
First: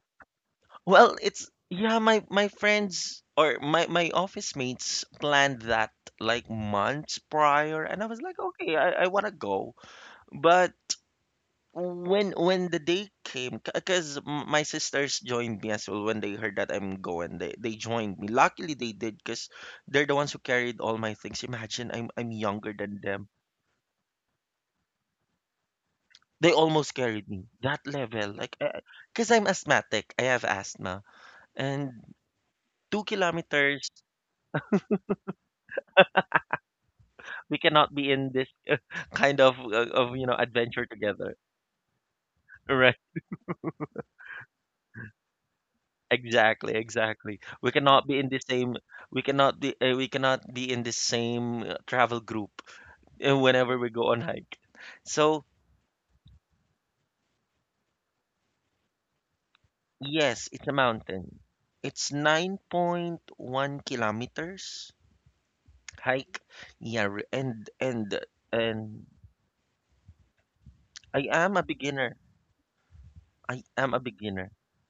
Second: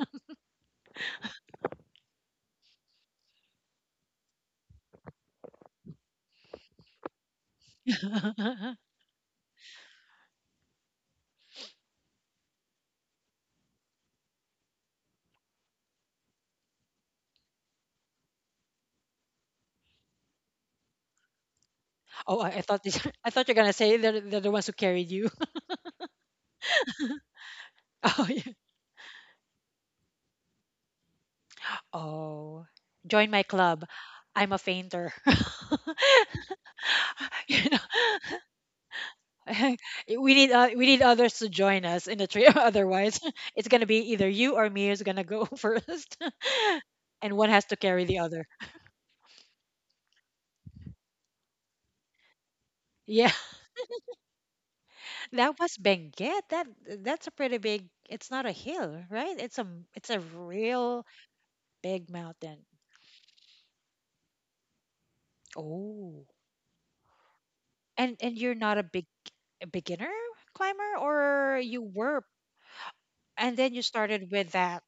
S1: Well, it's yeah, my friends or my office mates planned that like months prior, and I was like, okay, I want to go, but when the day came, because my sisters joined me as well when they heard that I'm going, they joined me. Luckily, they did because they're the ones who carried all my things. Imagine I'm
S2: Oh, I
S1: younger
S2: thought
S1: than
S2: this,
S1: them.
S2: I thought you're gonna say they're the ones who carried you.
S1: They almost carried me that
S2: Oh,
S1: level,
S2: yeah.
S1: like because I'm asthmatic. I have asthma, and
S2: Oh,
S1: two
S2: join my club.
S1: kilometers
S2: I'm a fainter.
S1: we
S2: You know.
S1: cannot be in this kind of uh, of
S2: We need, we
S1: adventure
S2: need others
S1: together,
S2: to join us in the trio.
S1: right,
S2: Otherwise, it's gonna be either you or me is gonna go first,
S1: exactly,
S2: and
S1: exactly.
S2: one has to carry the other.
S1: We cannot be in the same travel group
S2: Yeah,
S1: whenever we go on hike, so
S2: that was Benguet. That's a pretty big. It's not a hill, right? It's a
S1: yes, it's a
S2: real
S1: mountain,
S2: big
S1: it's
S2: mountain.
S1: 9.1 kilometers
S2: Oh,
S1: hike. Yeah, and
S2: and you're not a big,
S1: and
S2: a beginner climber,
S1: I am
S2: or
S1: a
S2: you
S1: beginner.
S2: were, and
S1: i
S2: then you
S1: am a
S2: started
S1: beginner
S2: with that.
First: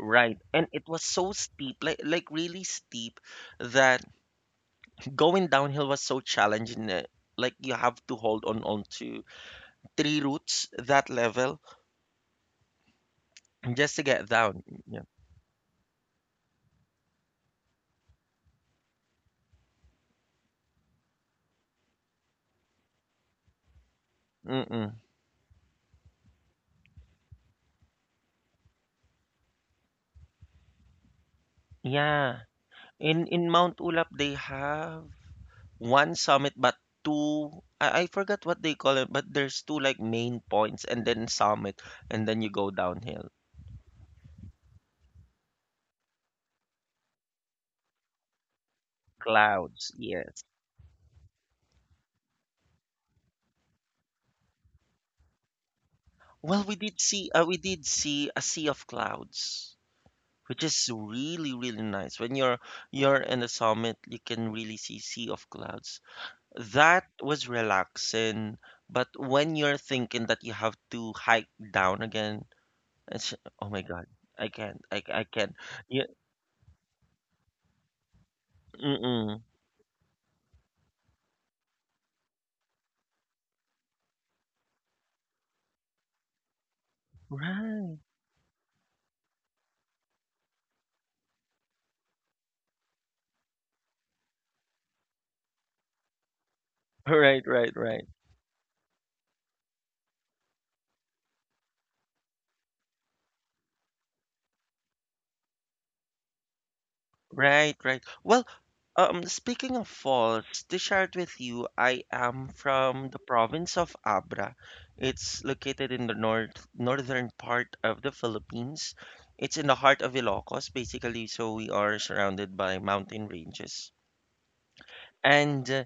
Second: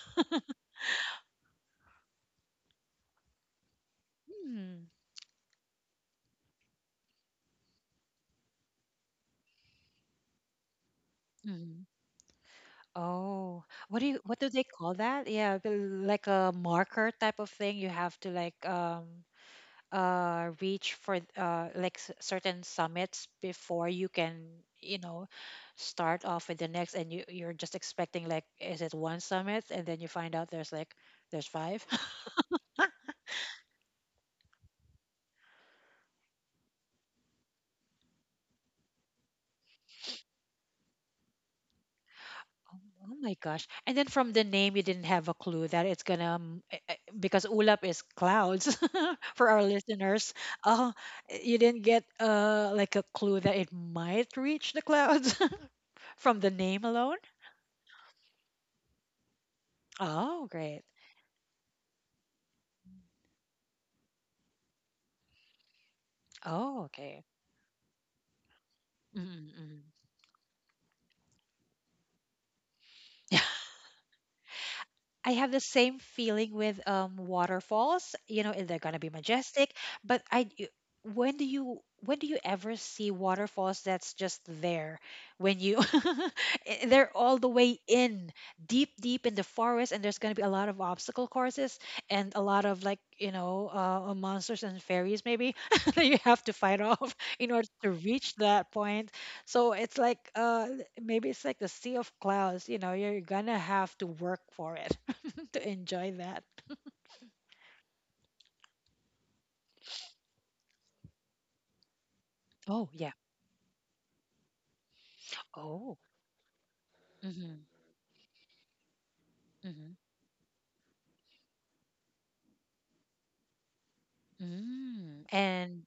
S1: right, and it was so steep, like really steep that
S2: Hmm.
S1: going downhill was so challenging. Like you have to hold on to three roots, that level,
S2: Hmm. Oh,
S1: just
S2: what
S1: to
S2: do you
S1: get
S2: what do
S1: down.
S2: they call
S1: Yeah.
S2: that? Yeah, the- like a marker type of thing. You have to like reach for like certain summits before you can,
S1: Mm-mm.
S2: you know, start off with the next, and you you're just expecting like is it one summit, and then you find out there's like there's five.
S1: Yeah. In Mount Ulap they have one summit but two, I forgot what they call it, but there's two like main points and then summit and then you go
S2: Oh
S1: downhill.
S2: my gosh. And then from the name, you didn't have a clue that it's gonna, because ulap is clouds for our
S1: Clouds,
S2: listeners.
S1: yes.
S2: Oh, you didn't get like a clue that it might reach the clouds from the
S1: Well,
S2: name alone?
S1: we did see a sea of clouds,
S2: Oh,
S1: which
S2: great.
S1: is really really nice when you're in the summit, you can really see sea of clouds.
S2: Oh,
S1: That
S2: okay.
S1: was relaxing, but when you're
S2: Mm-mm-mm.
S1: thinking that you have to hike down again, it's oh my god, I
S2: I have
S1: can't.
S2: the same
S1: Yeah.
S2: feeling with waterfalls. You know, and they're gonna be
S1: Mm-mm.
S2: majestic, but when do you ever see waterfalls that's just there when you they're all the way
S1: Right,
S2: in deep deep in the forest, and there's going to be a lot of obstacle courses and a lot of like, you know, monsters and fairies maybe that you have to fight off
S1: right,
S2: in order
S1: right,
S2: to
S1: right.
S2: reach that point. So it's like maybe it's like the sea of clouds, you know, you're gonna have to work for it to enjoy that.
S1: Right, right. Well, speaking of falls, to share it with you, I am
S2: Oh,
S1: from
S2: yeah.
S1: the province of Abra. It's located
S2: Oh.
S1: in the northern
S2: Mm-hmm.
S1: part of the Philippines. It's in the
S2: Mm-hmm.
S1: heart of Ilocos, basically, so we are surrounded by mountain ranges.
S2: Mm.
S1: And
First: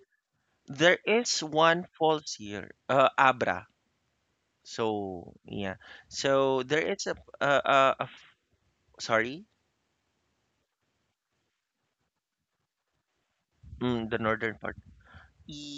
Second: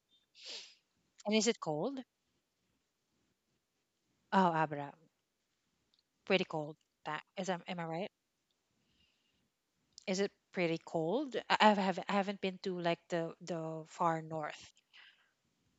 S1: there
S2: And
S1: is
S2: is it
S1: one
S2: cold?
S1: falls here, Abra.
S2: Oh, Abra,
S1: So, yeah.
S2: pretty
S1: So
S2: cold.
S1: there is
S2: That is
S1: a,
S2: am I
S1: a, a
S2: right?
S1: f- sorry,
S2: Is it pretty cold? I haven't been to like the
S1: the
S2: far
S1: northern
S2: north,
S1: part.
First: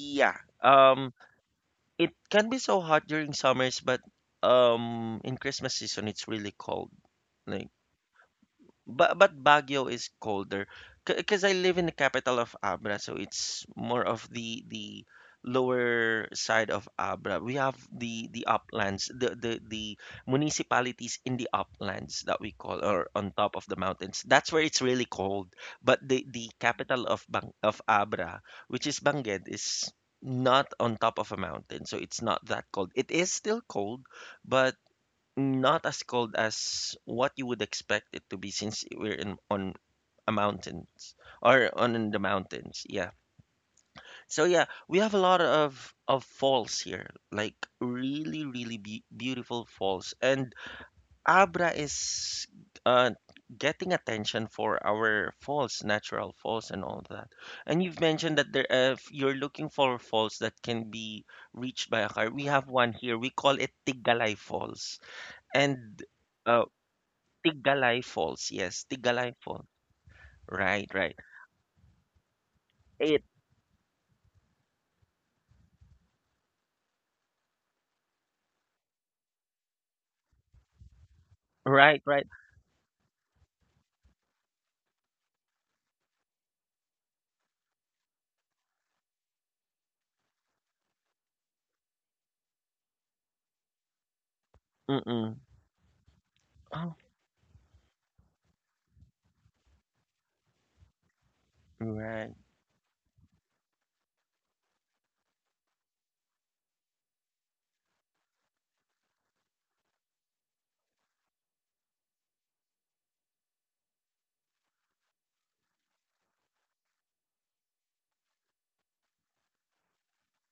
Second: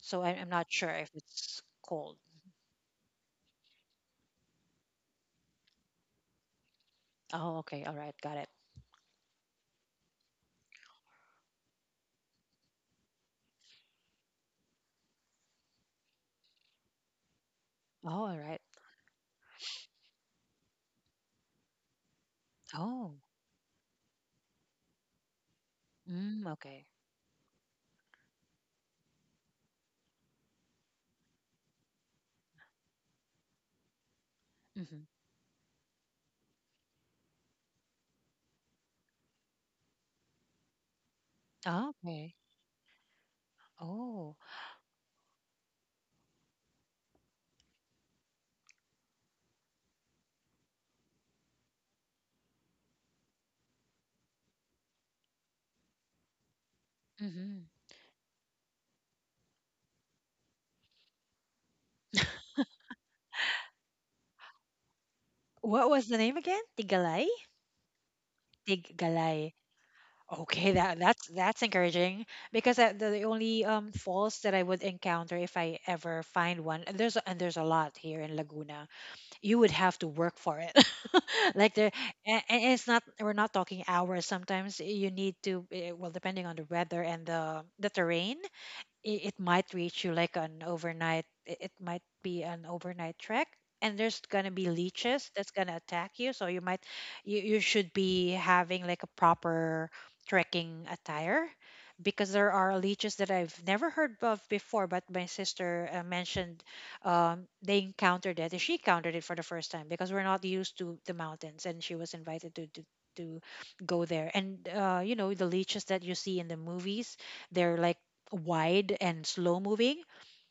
S2: so I, I'm not sure if
S1: Um,
S2: it's
S1: it
S2: cold.
S1: can be so hot during summers, but in Christmas season it's really cold.
S2: Oh,
S1: Like
S2: okay. All right. Got it.
S1: but Baguio is colder because I live in the capital of Abra, so it's more of the lower side of Abra. We have
S2: Oh,
S1: the
S2: all
S1: the
S2: right.
S1: uplands, the municipalities in the uplands that we call, or
S2: Oh.
S1: on top of the mountains. That's where it's really cold. But the
S2: Mm,
S1: the
S2: okay.
S1: capital of Abra, which is Benguet, is not on top of a mountain, so it's not that cold. It is still cold, but
S2: Mm-hmm.
S1: not as cold as what you would expect it to be since we're in on a mountains or
S2: Oh,
S1: on in the
S2: okay.
S1: mountains. Yeah.
S2: Oh.
S1: So yeah, we have a lot of falls here, like really really be beautiful falls. And Abra is uh getting attention for our falls, natural falls and all that.
S2: Mm-hmm.
S1: And you've mentioned that there if you're looking for falls that can be reached by a car. We have one here. We call it Tigalay Falls.
S2: What
S1: And
S2: was the name again?
S1: uh,
S2: Tigalay?
S1: Tiggalay Falls. Yes, Tiggalay
S2: Tigalay.
S1: Falls.
S2: Okay,
S1: Right,
S2: that
S1: right.
S2: that's that's encouraging because the the
S1: It.
S2: only um falls that I would encounter if I ever find one, and there's a lot here in Laguna. You would have to work for it. Like there,
S1: Right, right.
S2: and it's not we're not talking hours. Sometimes you need to well, depending on the weather and the terrain it might reach you like an it might be an overnight trek, and there's gonna be leeches
S1: Mm-mm.
S2: that's gonna attack you, so
S1: Oh,
S2: you should be having like a proper trekking attire because
S1: right.
S2: there are leeches that I've never heard of before, but my sister mentioned they encountered it, and she encountered it for the first time because we're not used to the mountains, and she was invited to go there, and you know, the leeches that you see in the movies, they're like wide and slow moving.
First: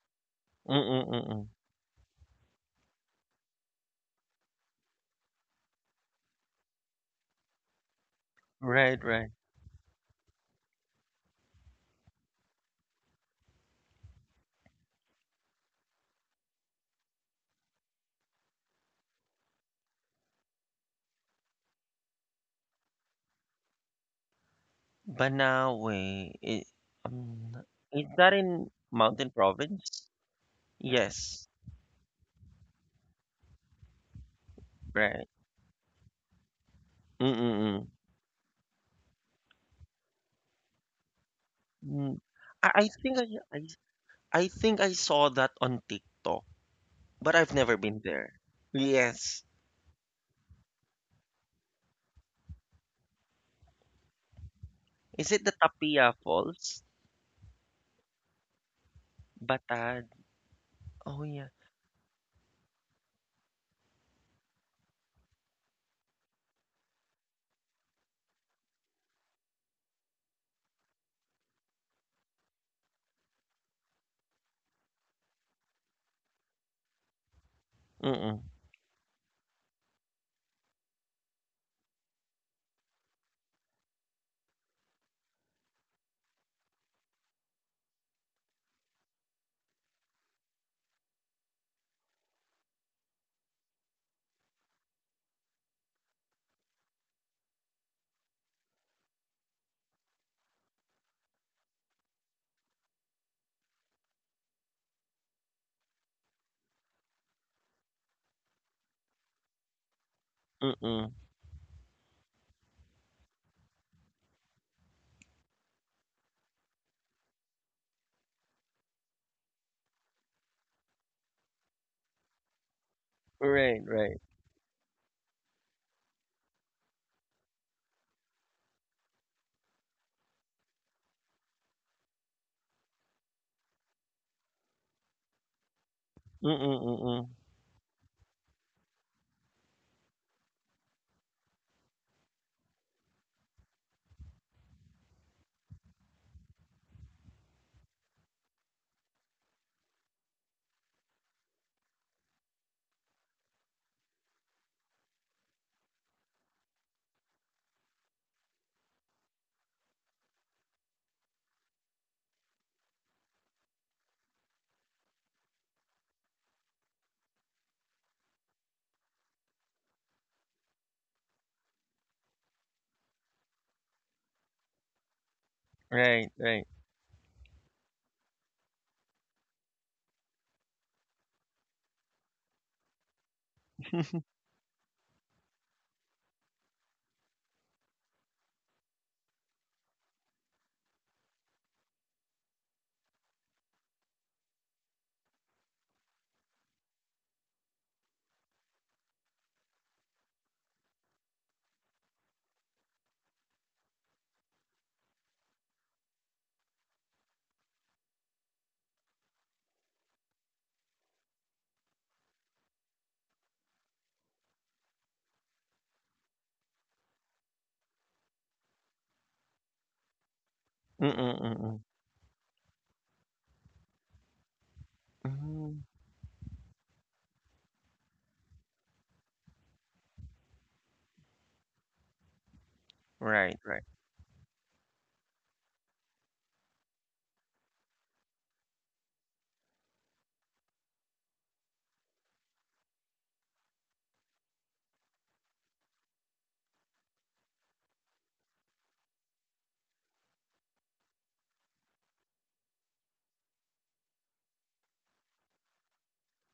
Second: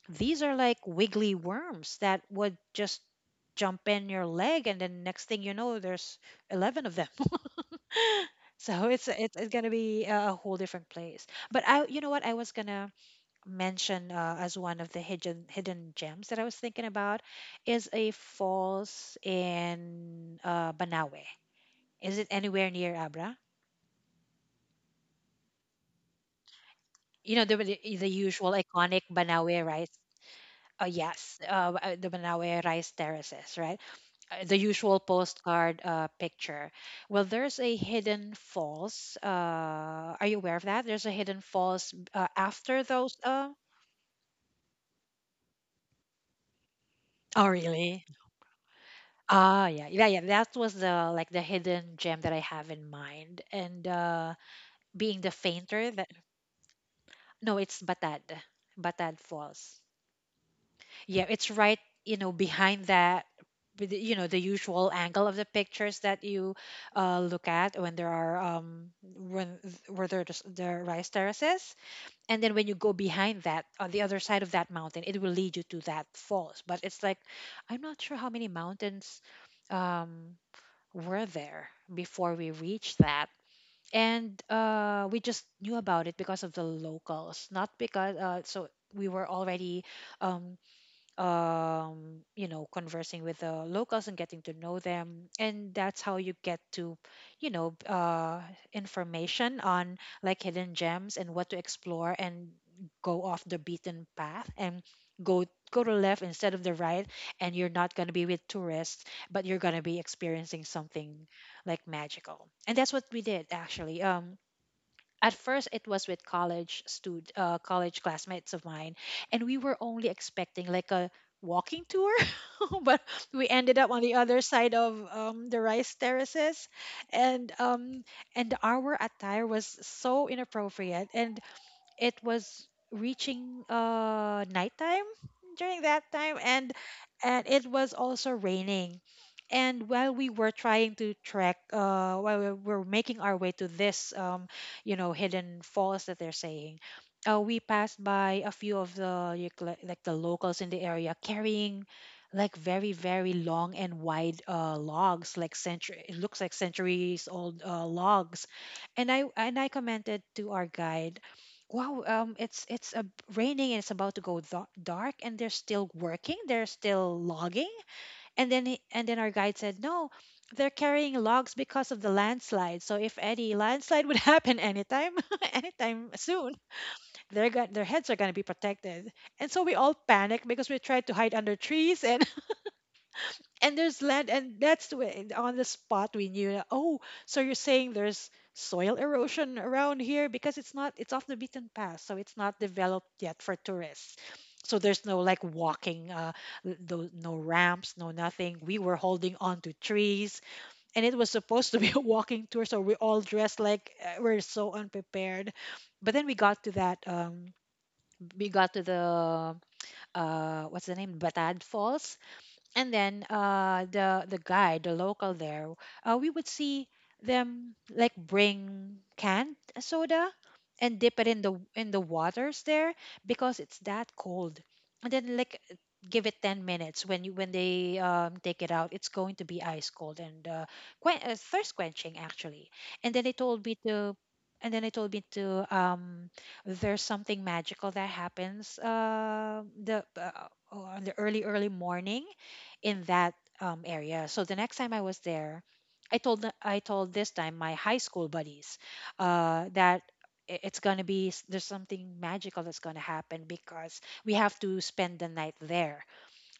S2: These are like
S1: Mm-mm,
S2: wiggly
S1: mm-mm.
S2: worms that would just jump in your leg, and then next thing you know, there's 11 of them. So
S1: Right, right.
S2: it's gonna be a whole different place. But I, you know what, I was gonna mention as one of the hidden gems that I was thinking about is a falls in Banawe. Is it anywhere near Abra?
S1: Banawe.
S2: You know
S1: Um,
S2: the the
S1: is
S2: the
S1: that
S2: usual
S1: in
S2: iconic
S1: Mountain
S2: Banawe rice.
S1: Province?
S2: Oh yes,
S1: Yes.
S2: the Banawe rice terraces, right? The usual
S1: Right.
S2: postcard picture. Well, there's a
S1: Mm-mm.
S2: hidden false. Are you aware of that? There's a hidden false
S1: Mm. I,
S2: after
S1: I
S2: those.
S1: think I, I I think I saw that on TikTok, but
S2: Oh,
S1: I've never been
S2: really?
S1: there. Yes.
S2: Ah, yeah, yeah, yeah. That was the like the hidden gem that I have in mind. And being the
S1: Is it the
S2: fainter, that
S1: Tapia Falls?
S2: no, it's Batad, Batad Falls.
S1: Batad. Oh
S2: Yeah, it's
S1: yeah.
S2: right, you know, behind that, with you know, the usual angle of the pictures that you look at when there are when where there the rice terraces, and then when you go behind that on the other side of that mountain, it will lead you to that falls. But it's like, I'm not sure how
S1: Mm-mm.
S2: many mountains um were there before we reached that. And we just knew about it because of the locals, not because we were already um, you know, conversing with the locals and getting to know them. And that's how you get to, you know, information on like hidden gems and what to explore, and go off the beaten path, and go go to left instead of the right, and you're not going to be with tourists, but you're going to be experiencing
S1: Mm-mm.
S2: something like magical. And that's what we did, actually. At first it was with college classmates of mine, and we were only expecting like a walking tour, but we
S1: Right,
S2: ended up on
S1: right.
S2: the other side of the rice terraces. And um and our attire was so inappropriate, and it was reaching nighttime during that time,
S1: Mm, mm. Mm mm.
S2: and it was also raining. And while we were trying to trek, while we were making our way to this you know, hidden falls that they're saying, we passed by a few of the like the locals in the area carrying like very long and wide logs, like century, it looks like centuries old logs. And I commented to our guide, "Wow, it's raining and it's about to go dark, and they're still working. They're still logging." And and then our guide said, "No, they're carrying logs because of the landslide. So if any landslide would happen anytime, anytime
S1: Right,
S2: soon,
S1: right.
S2: they're got their heads are gonna be protected." And so we all panicked because we tried to hide under trees, and there's land and that's when on the spot we knew that, oh, so you're saying there's soil erosion around here because it's not, it's off the beaten path, so it's not developed yet for tourists, so there's no like walking no, no ramps, no nothing. We were holding on to trees, and it was supposed to be a walking tour, so we all dressed like we're so unprepared. But then we got to the what's the name, Batad Falls. And then the guy, the local there, we would see them like bring canned soda and
S1: Mm,
S2: dip it in
S1: mm, mm.
S2: the waters there because it's that cold. And then like
S1: Mm.
S2: give it 10 minutes when you when they take it out, it's going to be ice cold, and thirst quenching, actually. and then they told
S1: Right,
S2: me
S1: right.
S2: to and then they told me to there's something magical that happens the on the early morning in that area. So the next time I was there, I told I told this time my high school buddies that it's gonna be there's something magical that's gonna happen because we have to spend the night there.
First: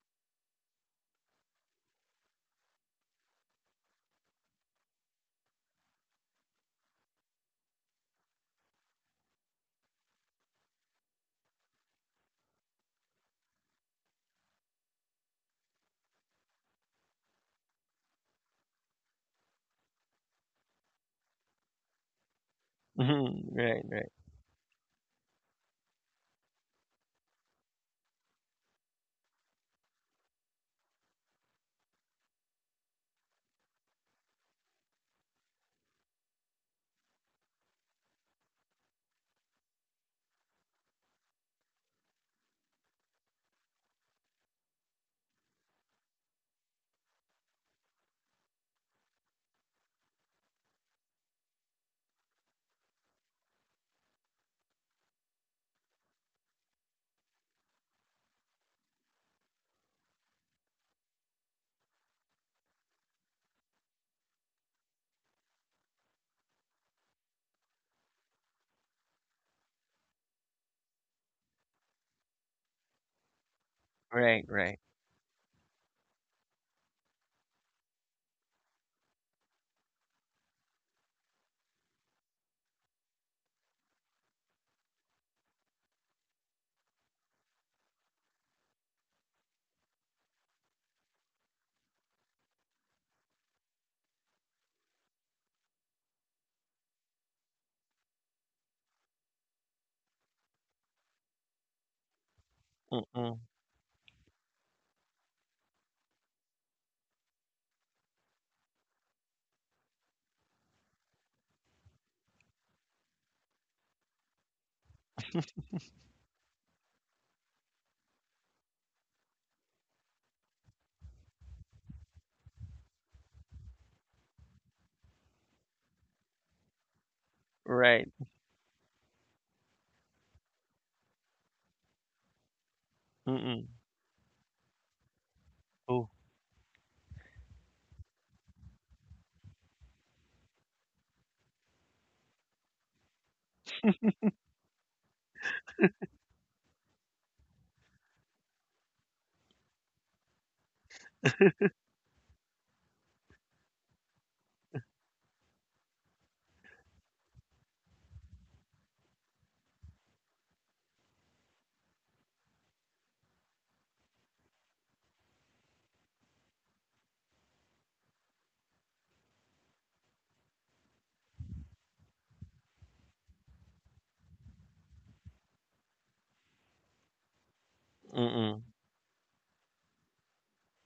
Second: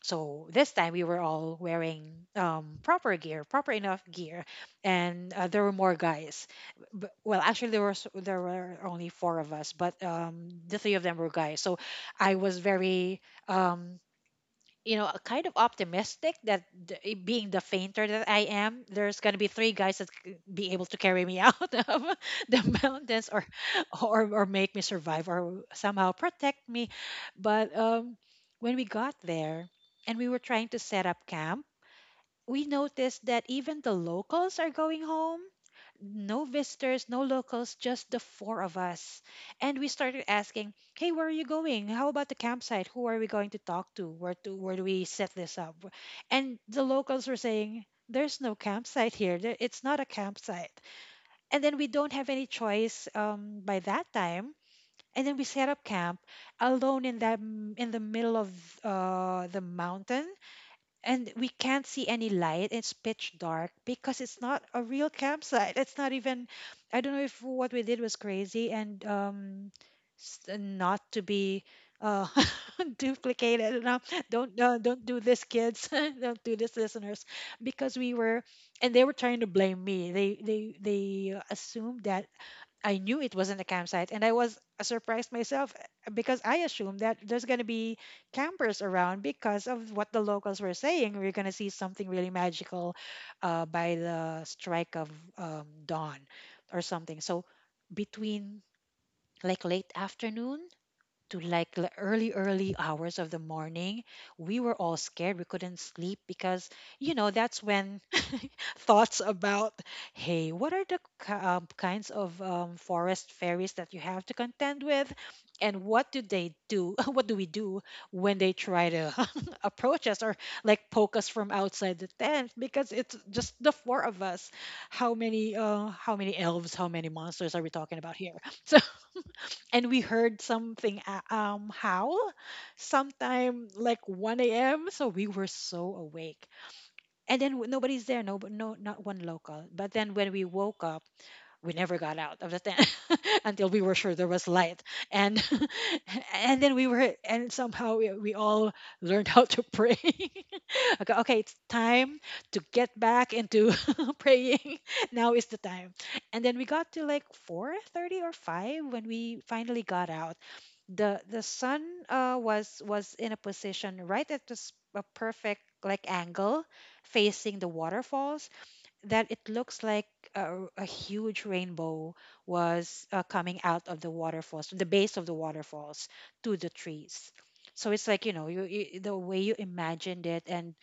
S2: So this time we were all wearing proper gear, proper enough gear, and there were more guys. Well, actually there were only four of us, but the three of them were guys. So I was very um, you know, kind of optimistic that being the fainter that I am, there's going to be three guys that could be able to carry me out of the mountains,
S1: Mm. Right, right.
S2: or make me survive or somehow protect me. But when we got there and we were trying to set up camp, we noticed that even the locals are going home. No visitors, no locals, just the four of us. And we started asking, "Hey, where are you going? How about the campsite? Who are we going to talk to? Where do we set this up?" And the locals were saying, "There's no campsite here. It's not a campsite." And then we don't have any choice by that time. And then we set up camp alone in the middle of the mountain, and we can't see any light. It's pitch dark because it's not a real campsite. It's not even. I don't know if what we did was crazy and not to be uh, duplicated. No,
S1: Right, right.
S2: don't do this, kids. Don't do this, listeners, because we were and they were trying to blame me. They assumed that I knew it wasn't a campsite, and I was surprised myself because I assumed that there's gonna be campers around because of what the locals were saying. We're gonna see something really magical by the strike of dawn or something. So between like late afternoon to like the early hours of
S1: Mm-mm.
S2: the morning, we were all scared. We couldn't sleep because you know that's when thoughts about hey what are the kinds of forest fairies that you have to contend with, and what do they do, what do we do when they try to approach us or like poke us from outside the tent, because it's just the four of us. How many how many elves, how many monsters are we talking
S1: Right.
S2: about here? And we heard something howl
S1: Mm-mm.
S2: sometime like 1 a.m., so we were so
S1: Oh.
S2: awake. And then nobody's there, no, not one local. But then when we woke up, we never got out of the tent until we were sure there was light. And and then we were, and somehow we all learned how to pray. Okay, okay, it's time to get back into praying. Now is the time. And then we got to like 4:30 or 5 when we finally got out. The sun was in a position right at this a perfect like angle facing the waterfalls that it looks like a huge rainbow was coming out of the waterfalls, the base of the waterfalls to the trees. So it's like, you know,
S1: Mm-mm.
S2: you the way you imagined it and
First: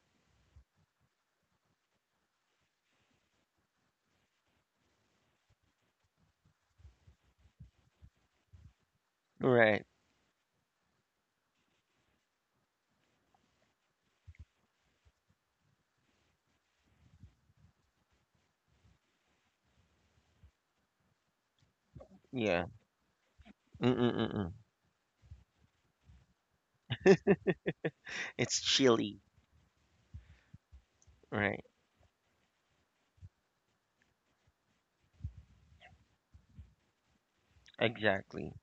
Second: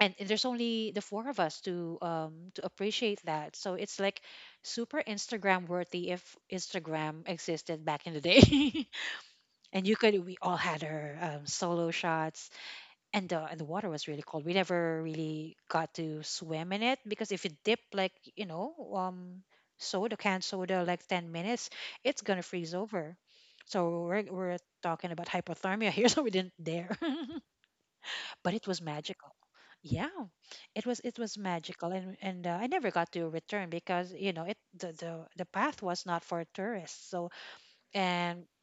S2: and there's only the four of us to appreciate that, so it's like super Instagram worthy if Instagram existed back in the day.
S1: Right.
S2: And you could, we all had our solo shots, and the water was really cold. We never really got to swim in it because if you dip, like, you know, soda, canned soda, like 10 minutes, it's gonna
S1: Yeah.
S2: freeze over.
S1: Mm.
S2: So we're,
S1: Mm-mm-mm.
S2: we're talking about hypothermia here, so we didn't dare. But
S1: It's
S2: it was
S1: chilly.
S2: magical. Yeah, it was
S1: Right.
S2: magical, and I never got to return because, you know, it the path was not for tourists. So, and
S1: Exactly.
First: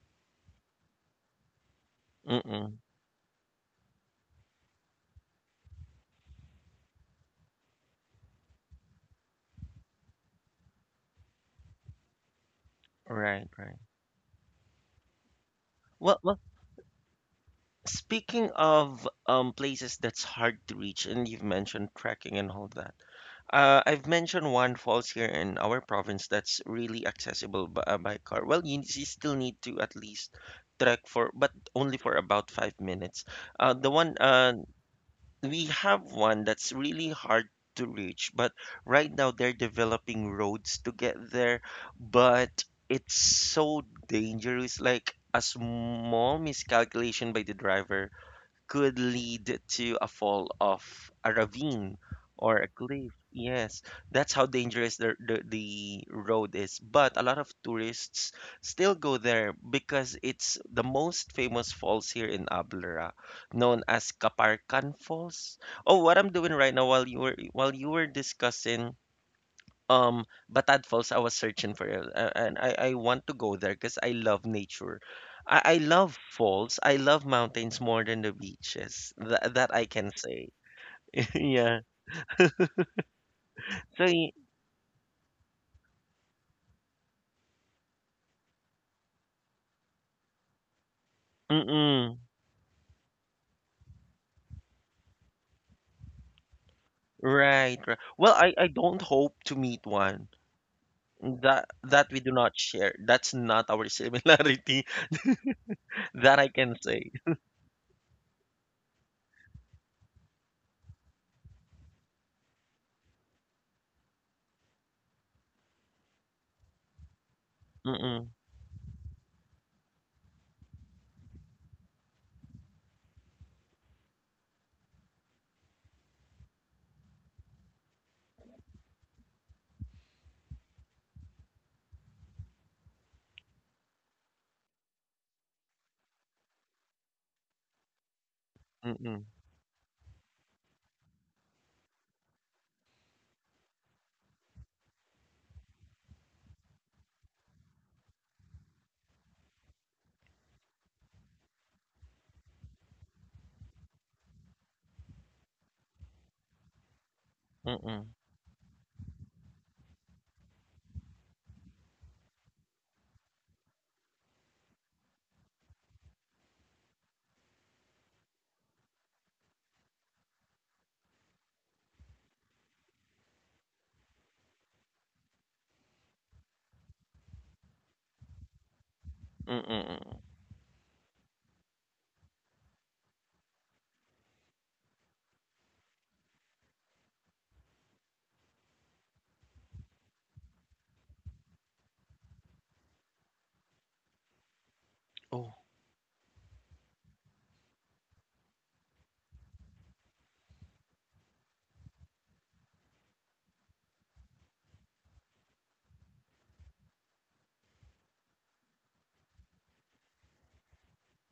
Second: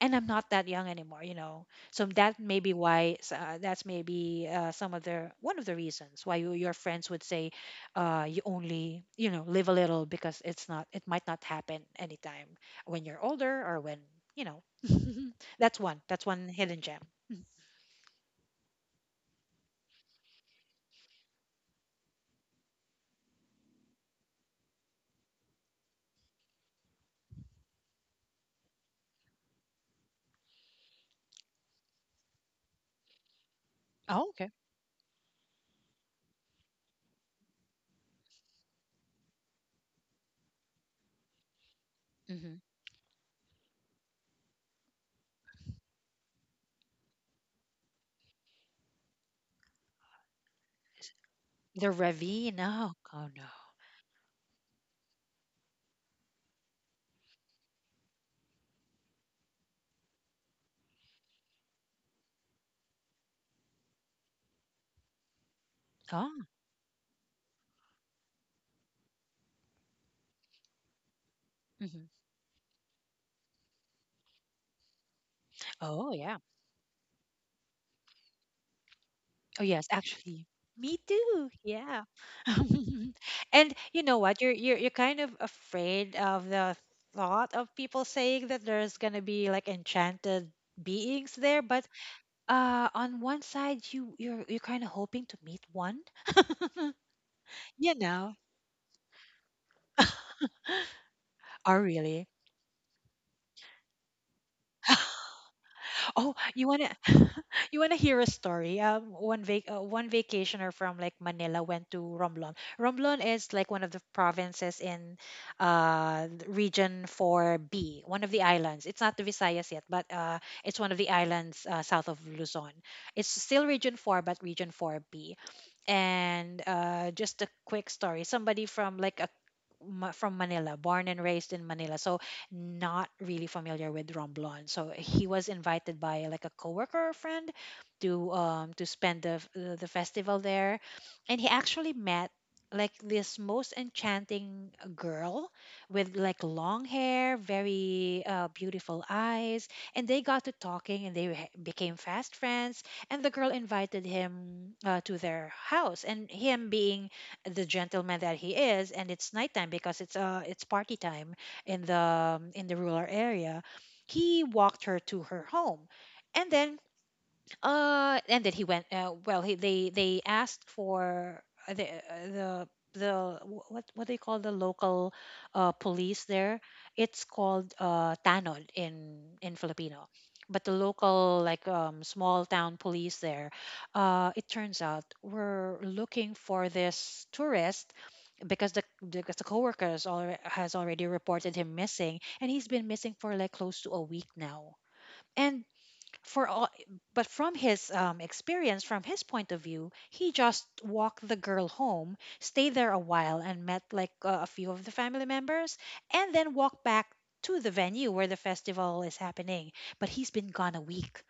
S2: and I'm not that young anymore, you know. So that may be
S1: Mm-mm.
S2: why that's maybe some of the one of the reasons why your friends would say, you only, you know, live a little because it's not, it might not happen anytime when you're
S1: Right,
S2: older
S1: right.
S2: or when you know. That's
S1: Well, well,
S2: one hidden gem.
S1: speaking of places that's hard to reach, and you've mentioned trekking and all that. I've mentioned one falls here in our province that's really accessible by car. Well, you still need to at least trek for, but only for about 5 minutes. The one
S2: Oh, okay.
S1: We have one that's really hard to reach, but right now they're developing roads to get there,
S2: Mhm.
S1: but it's so dangerous. Like a small miscalculation by the driver could lead to a fall of a
S2: The
S1: ravine or
S2: ravine.
S1: a
S2: Oh,
S1: cliff.
S2: oh no.
S1: Yes, that's how dangerous the road is. But a lot of tourists still go there because it's the most famous falls here in Ablara, known as Kaparkan Falls. Oh, what I'm
S2: Oh,
S1: doing right now while you were discussing um, Batad Falls, I was searching for it,
S2: hmm,
S1: and I want to go there because I love nature. I
S2: oh
S1: love
S2: yeah.
S1: falls. I love mountains more than the beaches. That
S2: Oh
S1: that I
S2: yes,
S1: can say.
S2: actually. Me too.
S1: Yeah.
S2: Yeah. And
S1: So,
S2: you know
S1: y-
S2: what? You're kind of afraid of the thought of people saying that there's gonna be, like, enchanted beings there, but
S1: mm-mm.
S2: on one side, you're kind of hoping to meet one,
S1: Right,
S2: you
S1: right. Well,
S2: know.
S1: I don't hope to meet one. That
S2: Oh
S1: that we do
S2: really?
S1: not share. That's not our similarity.
S2: Oh,
S1: That I
S2: you
S1: can
S2: wanna
S1: say.
S2: you wanna hear a story? One vac one vacationer from, like, Manila went to Romblon. Romblon is, like, one of the provinces in region 4B, one of the islands. It's not the Visayas yet, but it's one of the islands south of Luzon. It's still region 4, but region 4B. And just a quick story. Somebody from, like, a from Manila, born and raised in Manila. So not really familiar with Romblon. So he was invited by, like, a coworker or friend to spend
S1: Mm-mm.
S2: the festival there, and he actually met, like, this most enchanting girl with, like, long hair, very beautiful eyes, and they got to talking, and became fast friends. And the girl invited him to their house, and him being the
S1: Mm-mm.
S2: gentleman that he is, and it's nighttime because it's it's party time in the rural area. He walked her to her home, and then he went well, he, they asked for uh, the uh, the the what do you call the local police there? It's called tanod in
S1: Mm-mm.
S2: filipino,
S1: Mm-mm.
S2: but the local, like, small town police there, it turns out were looking for this tourist because the because the coworkers alre has already reported him missing, and he's been missing for, like, close to a week now.
S1: Oh.
S2: And for all, but from his experience, from his point of view, he just walked the girl home, stayed there a while, and met, like, a few of the family members, and then walked back to the venue where the festival is happening. But he's been gone a week,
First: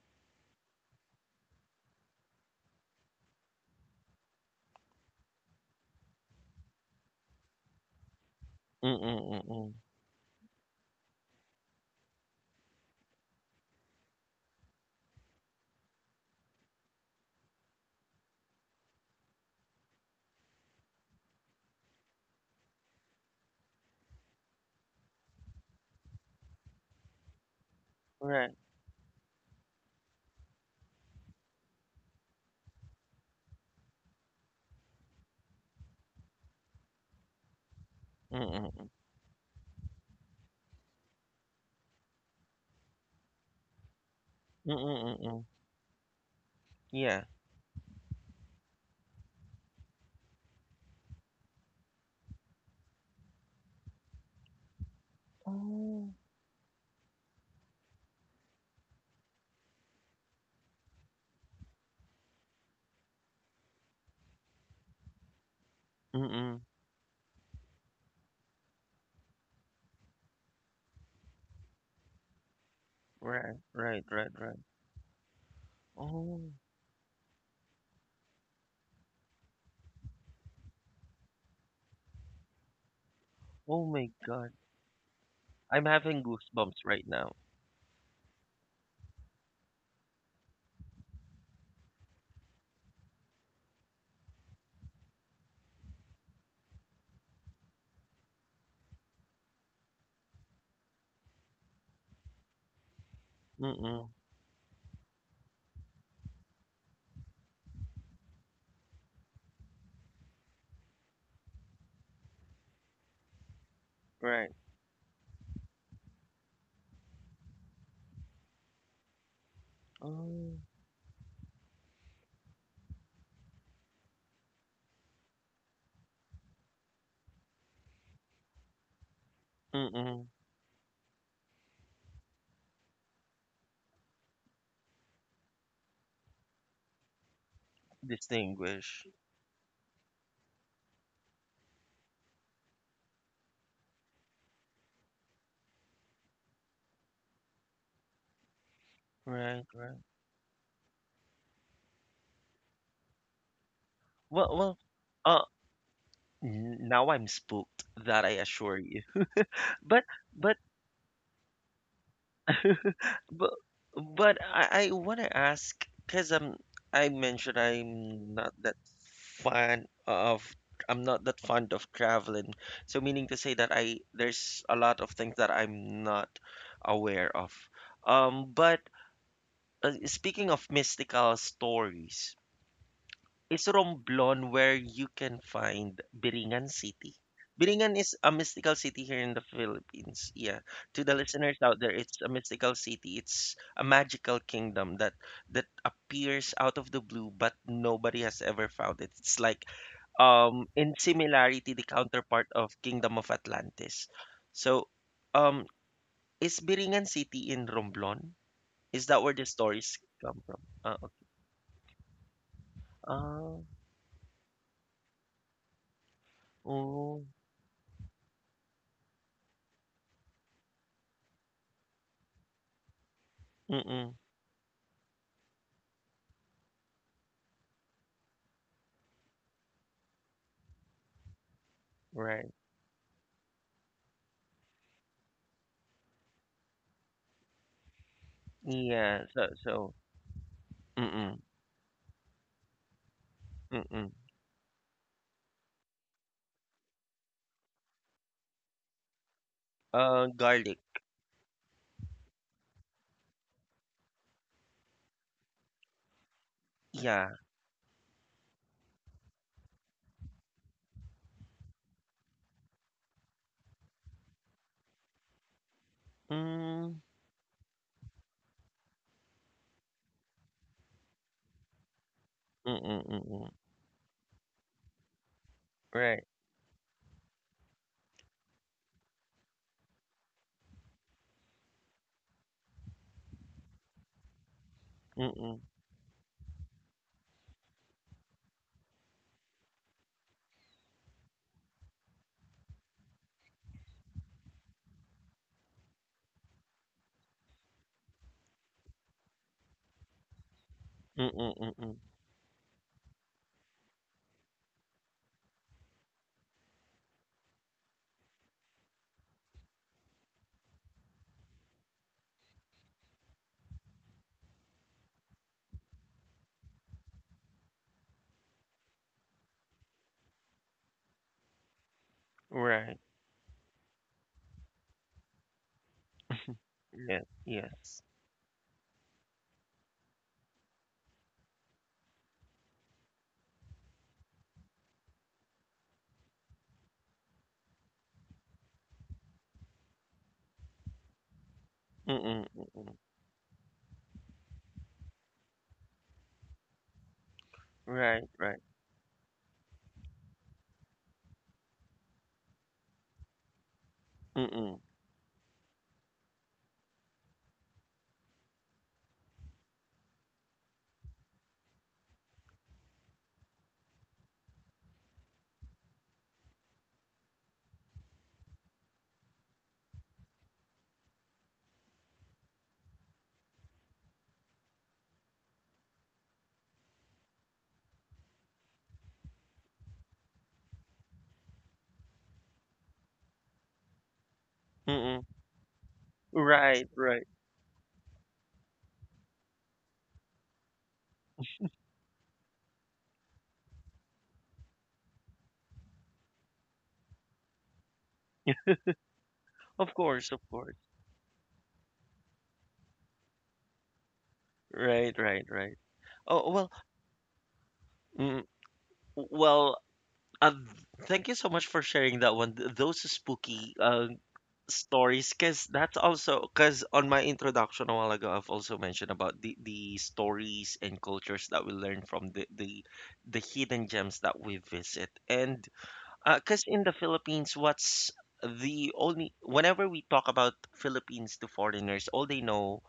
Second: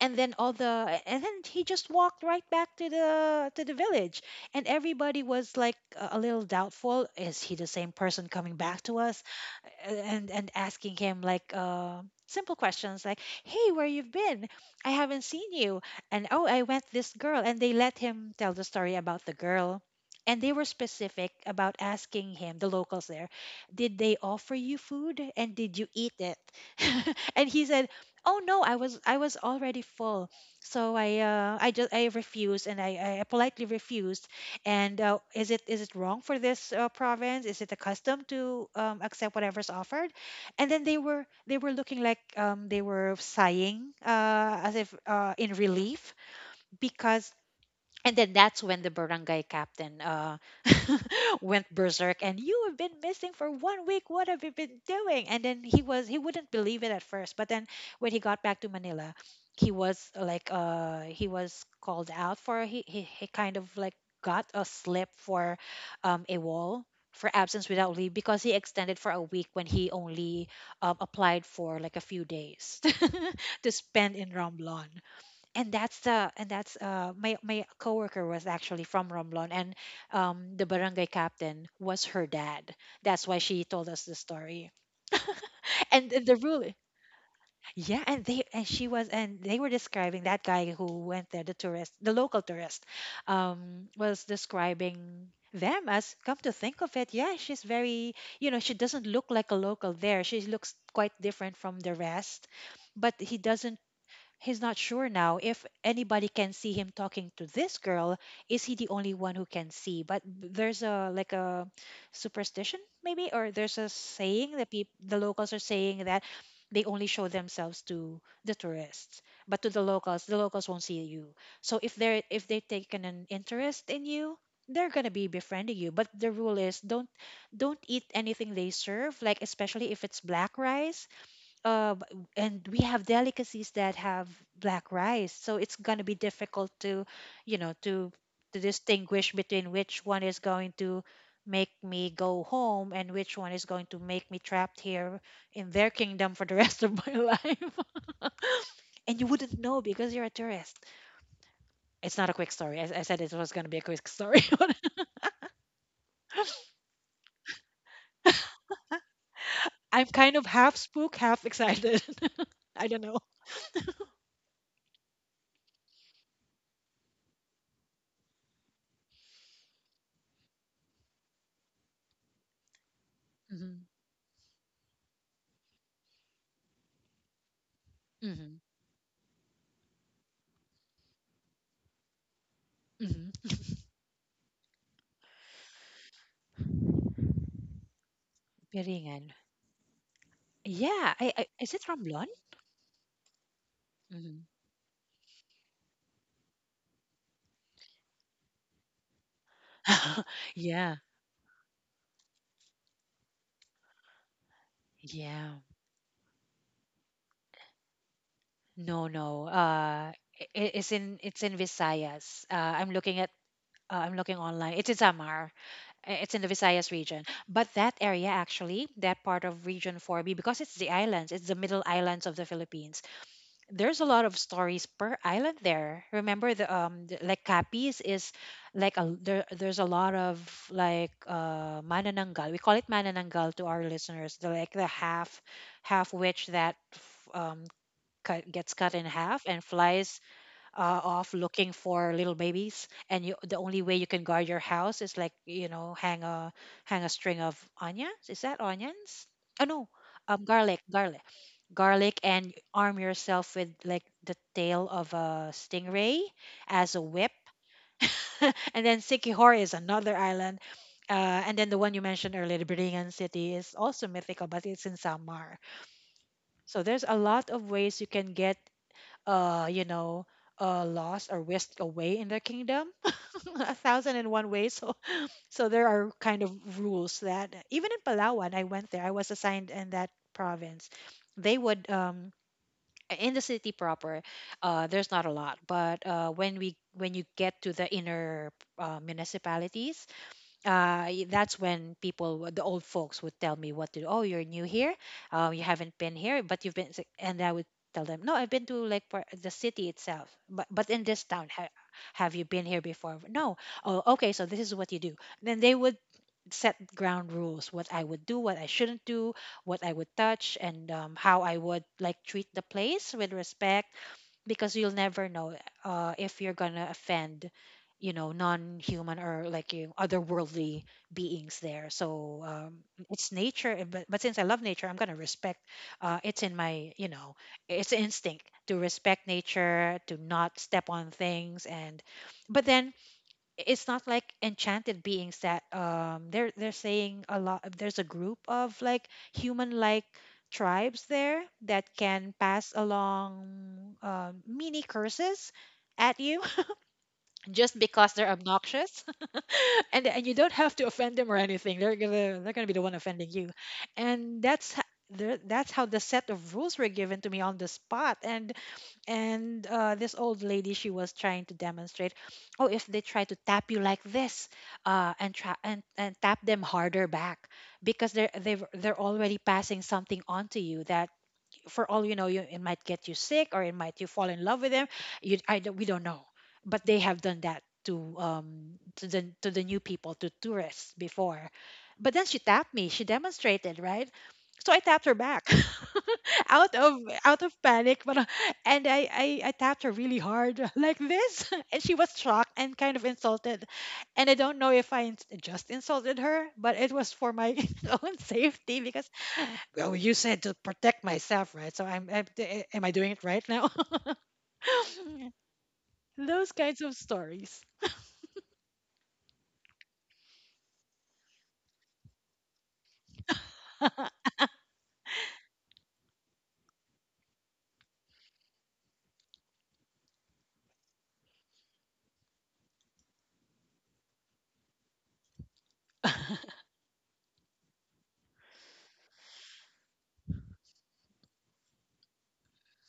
S2: and then he just walked right back to the village, and everybody was like, a little doubtful, is he the same person coming back to
S1: Mm-mm.
S2: us,
S1: Mm-mm.
S2: and asking him like simple questions, like, hey, where you've been? I haven't seen you. And oh, I went this girl, and they let him tell the story about the girl, and they were specific about asking him, the locals there, did they offer you food, and did you eat it? And he said, oh
S1: Right.
S2: no, I was already full, so I refused, and I politely refused. And is it wrong for this province? Is it accustomed
S1: Mm-mm.
S2: to
S1: Mm-mm.
S2: accept whatever's offered? And then they were looking, like, they were sighing as if
S1: Mm-mm.
S2: in relief
S1: Yeah.
S2: because, and then that's when the barangay captain went berserk. And you have been missing for 1 week, what have you been doing? And then he was,
S1: Oh.
S2: he wouldn't believe it at first, but then when he got back to Manila, he was he was called out for, he kind of like got a slip for a
S1: Mm-mm.
S2: wall, for absence without leave because he extended for a week when he only applied for, like, a few days
S1: Right,
S2: to
S1: right,
S2: spend in
S1: right, right.
S2: Romblon. and that's the and
S1: Oh,
S2: that's uh my my coworker was actually from Romblon, and the barangay captain was her dad. That's why she
S1: oh
S2: told us
S1: my
S2: the
S1: God.
S2: story.
S1: I'm
S2: And
S1: having
S2: the rule,
S1: goosebumps right now.
S2: yeah, and they, and she was, and they were describing that guy who went there, the tourist, the local tourist, was describing them, as come to think of it, yeah, she's very, you know, she doesn't look like a local there. She looks quite different from the rest, but he doesn't.
S1: Mm-mm.
S2: He's not sure now if anybody can see him talking to this girl. Is he the only one who can see? But there's, a like, a superstition maybe, or there's a
S1: Right.
S2: saying that peop the locals are saying that they only show themselves to the tourists, but to the
S1: Oh.
S2: locals won't see you. So if they're, if they've taken an interest in you, they're gonna be befriending you. But the rule is, don't eat anything they serve, like, especially if it's
S1: Mm-mm.
S2: black rice. uh, b- and we have delicacies that have black rice, so it's gonna be difficult to, you know, to
S1: Distinguish.
S2: distinguish between which one is going to make me go home and which one is going to make me trapped here in their kingdom for the rest of my life. And you wouldn't
S1: Right,
S2: know
S1: right.
S2: because you're a tourist. It's not a quick story. I said it was gonna be a quick story.
S1: Well,
S2: But
S1: uh, now I'm spooked, that I assure you.
S2: I'm
S1: But,
S2: kind of
S1: but
S2: half spooked, half excited. I don't know.
S1: But but I want to ask, because I mentioned fan of I'm not that fond of traveling. So meaning to say that
S2: Mm-hmm.
S1: I there's a lot of things that I'm not aware of.
S2: Mm-hmm.
S1: But speaking of mystical stories,
S2: Mm-hmm.
S1: is Romblon where you can find Biringan City? Biringan is a mystical city here
S2: Piringan.
S1: in the Philippines. Yeah. To the
S2: Yeah.
S1: listeners
S2: Is
S1: out
S2: it
S1: there, it's
S2: Ramblon?
S1: a mystical city. It's a magical
S2: Mm-hmm.
S1: kingdom that appears out of the blue, but nobody has ever found it. It's like in
S2: Yeah,
S1: similarity the counterpart of Kingdom of Atlantis. So
S2: yeah.
S1: um is Biringan City in Romblon?
S2: No,
S1: Is that where the
S2: no.
S1: stories come from?
S2: It's in, it's in Visayas. I'm looking at
S1: Uh,
S2: I'm looking online. It's in Samar. It's in the Visayas region.
S1: oh,
S2: But that area actually, that part of Region 4B, because it's the islands, it's the middle islands of the Philippines. There's a
S1: mm-mm,
S2: lot of stories per island there. Remember the like, Capiz is like a, there, there's a lot of like manananggal.
S1: right.
S2: We call it manananggal to our listeners. The, like, the half half witch that cut, gets cut in
S1: Yeah,
S2: half
S1: so
S2: and
S1: so
S2: flies of
S1: mm-mm,
S2: looking for little babies. And you, the only way you
S1: mm-mm.
S2: can guard your house is, like, you know, hang a hang a string of onions. Is that onions? Oh no,
S1: Garlic.
S2: garlic, garlic, garlic. And arm yourself with, like, the tail of a stingray as a
S1: Yeah.
S2: whip. And then Sikihor is another island, and then the one you mentioned earlier, the Biringan City, is also mythical, but it's in Samar. So
S1: Mm,
S2: there's a lot of ways you can get you know, lost or whisked away in their kingdom,
S1: mm-mm, mm-mm.
S2: a thousand and one ways. So, so there are
S1: Right.
S2: kind of rules that even in Palawan, I went there. I was assigned in that province. They would in the city proper, there's not a lot,
S1: Mm-mm,
S2: but when we when you get to the inner municipalities, that's when people, the old folks, would tell me what to do. Oh, you're new here. You haven't been here, but you've been. And I would tell them, no, I've been to like the city itself, but in this
S1: mm-mm,
S2: town,
S1: mm-mm.
S2: have you been here before? No. Oh, okay. So this is what you do. Then they would set ground rules: what I would do, what I shouldn't do, what I would touch, and how I would, like, treat the place with respect, because you'll never know if you're gonna offend, you know, non-human or like you otherworldly beings there. So
S1: Right.
S2: it's nature, and but since I love nature, I'm gonna respect it's in my you
S1: Yes,
S2: know, it's
S1: yes.
S2: instinct to respect nature, to not step on things. And but then it's not, like, enchanted beings that they're saying. A lot, there's a group of, like, human like tribes there that can
S1: Mm-mm,
S2: pass
S1: mm-mm.
S2: along mini curses at you. Just because
S1: Right,
S2: they're
S1: right.
S2: obnoxious. And you don't have to offend them or anything, they're gonna be the one offending you. And that's
S1: Mm-mm,
S2: that's how the set of rules were given to me on the spot. And this old lady, she was trying to demonstrate, oh, if they try to tap you like this, and try and tap them harder back, because they're they're already passing something on to you that, for all you know, it might get you sick, or it might you fall in love with them. You, I don't, We don't know, but they have done that to the new people, to tourists before. But then she tapped me. She demonstrated, right? So I tapped her
S1: mm-mm.
S2: back out
S1: Right,
S2: of
S1: right.
S2: out of panic, but and I tapped her really hard like this, and she was shocked and kind of insulted, and I don't know if I just insulted her, but it was for my own safety because, well,
S1: Of
S2: you
S1: course, of
S2: said to
S1: course.
S2: protect myself, right? So am I doing it right now?
S1: Right, right, right.
S2: Those
S1: Oh, well,
S2: kinds of stories.
S1: mm, well, uh, thank you so much for sharing that one. Those spooky stories, because that's also because on my introduction a while ago I've also mentioned about the stories and cultures that we learn from the hidden gems that we visit. And because in the Philippines, what's the only whenever we talk about Philippines to foreigners, all they know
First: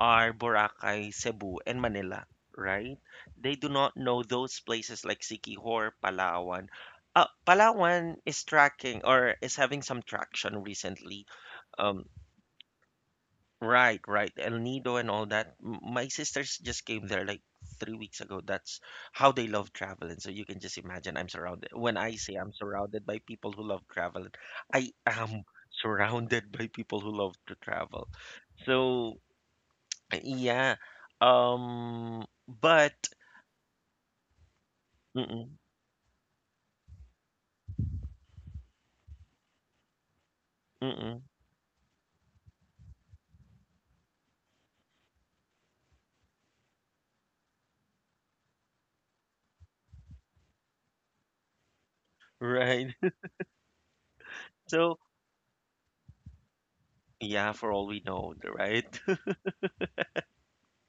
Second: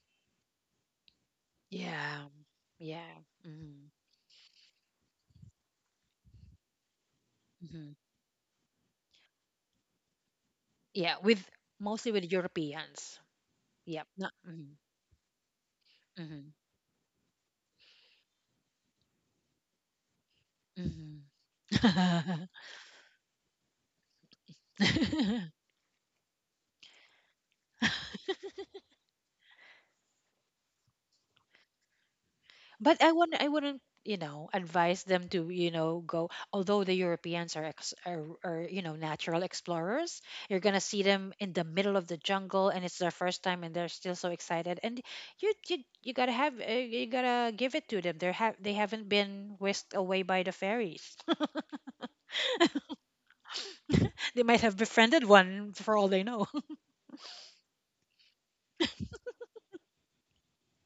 S1: are Boracay, Cebu and Manila,
S2: Yeah,
S1: right?
S2: yeah.
S1: They do
S2: Hmm.
S1: not know those places like Siquijor, Palawan.
S2: Hmm.
S1: Palawan is tracking, or is having some traction
S2: Yeah.
S1: recently.
S2: With,
S1: Um.
S2: mostly with Europeans.
S1: Right,
S2: Yep.
S1: right.
S2: Not,
S1: El
S2: hmm
S1: Nido and all that. My sisters just came there like 3 weeks ago. That's how they love traveling. So you can just imagine
S2: hmm
S1: I'm surrounded. When I say I'm surrounded by people who love traveling, I am
S2: hmm
S1: surrounded by people who love to travel. So yeah. But,
S2: But I wouldn't, you know, advise them to,
S1: mm-mm,
S2: you know, go. Although the Europeans are, you know, natural explorers, you're gonna see
S1: mm-mm,
S2: them in the middle of the jungle, and it's their first time, and they're still so excited. And you, you, you gotta have, you gotta give it to them. They haven't been whisked away by the fairies.
S1: right.
S2: They might have
S1: So
S2: befriended one for all they know.
S1: yeah, for all we know, right?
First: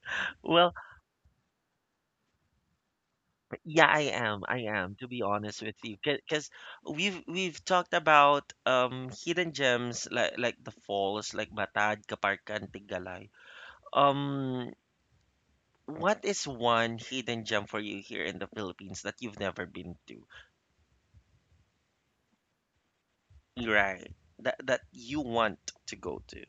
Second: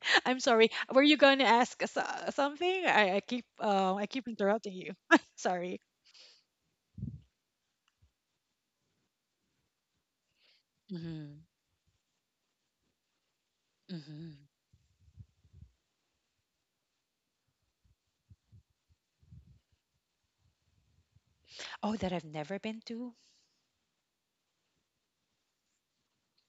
S2: I'm sorry.
S1: Well,
S2: Were you going to ask something?
S1: yeah, I
S2: I keep
S1: am. I
S2: interrupting you.
S1: am, to be honest with
S2: Sorry.
S1: you, because we've talked about hidden gems like the falls,
S2: Hmm.
S1: like Batad, Kaparkan, Tigalay.
S2: Hmm.
S1: Um, what is one hidden gem for you here in the Philippines that you've never been to?
S2: Oh, that I've never been to.
S1: Right. That you want to go to.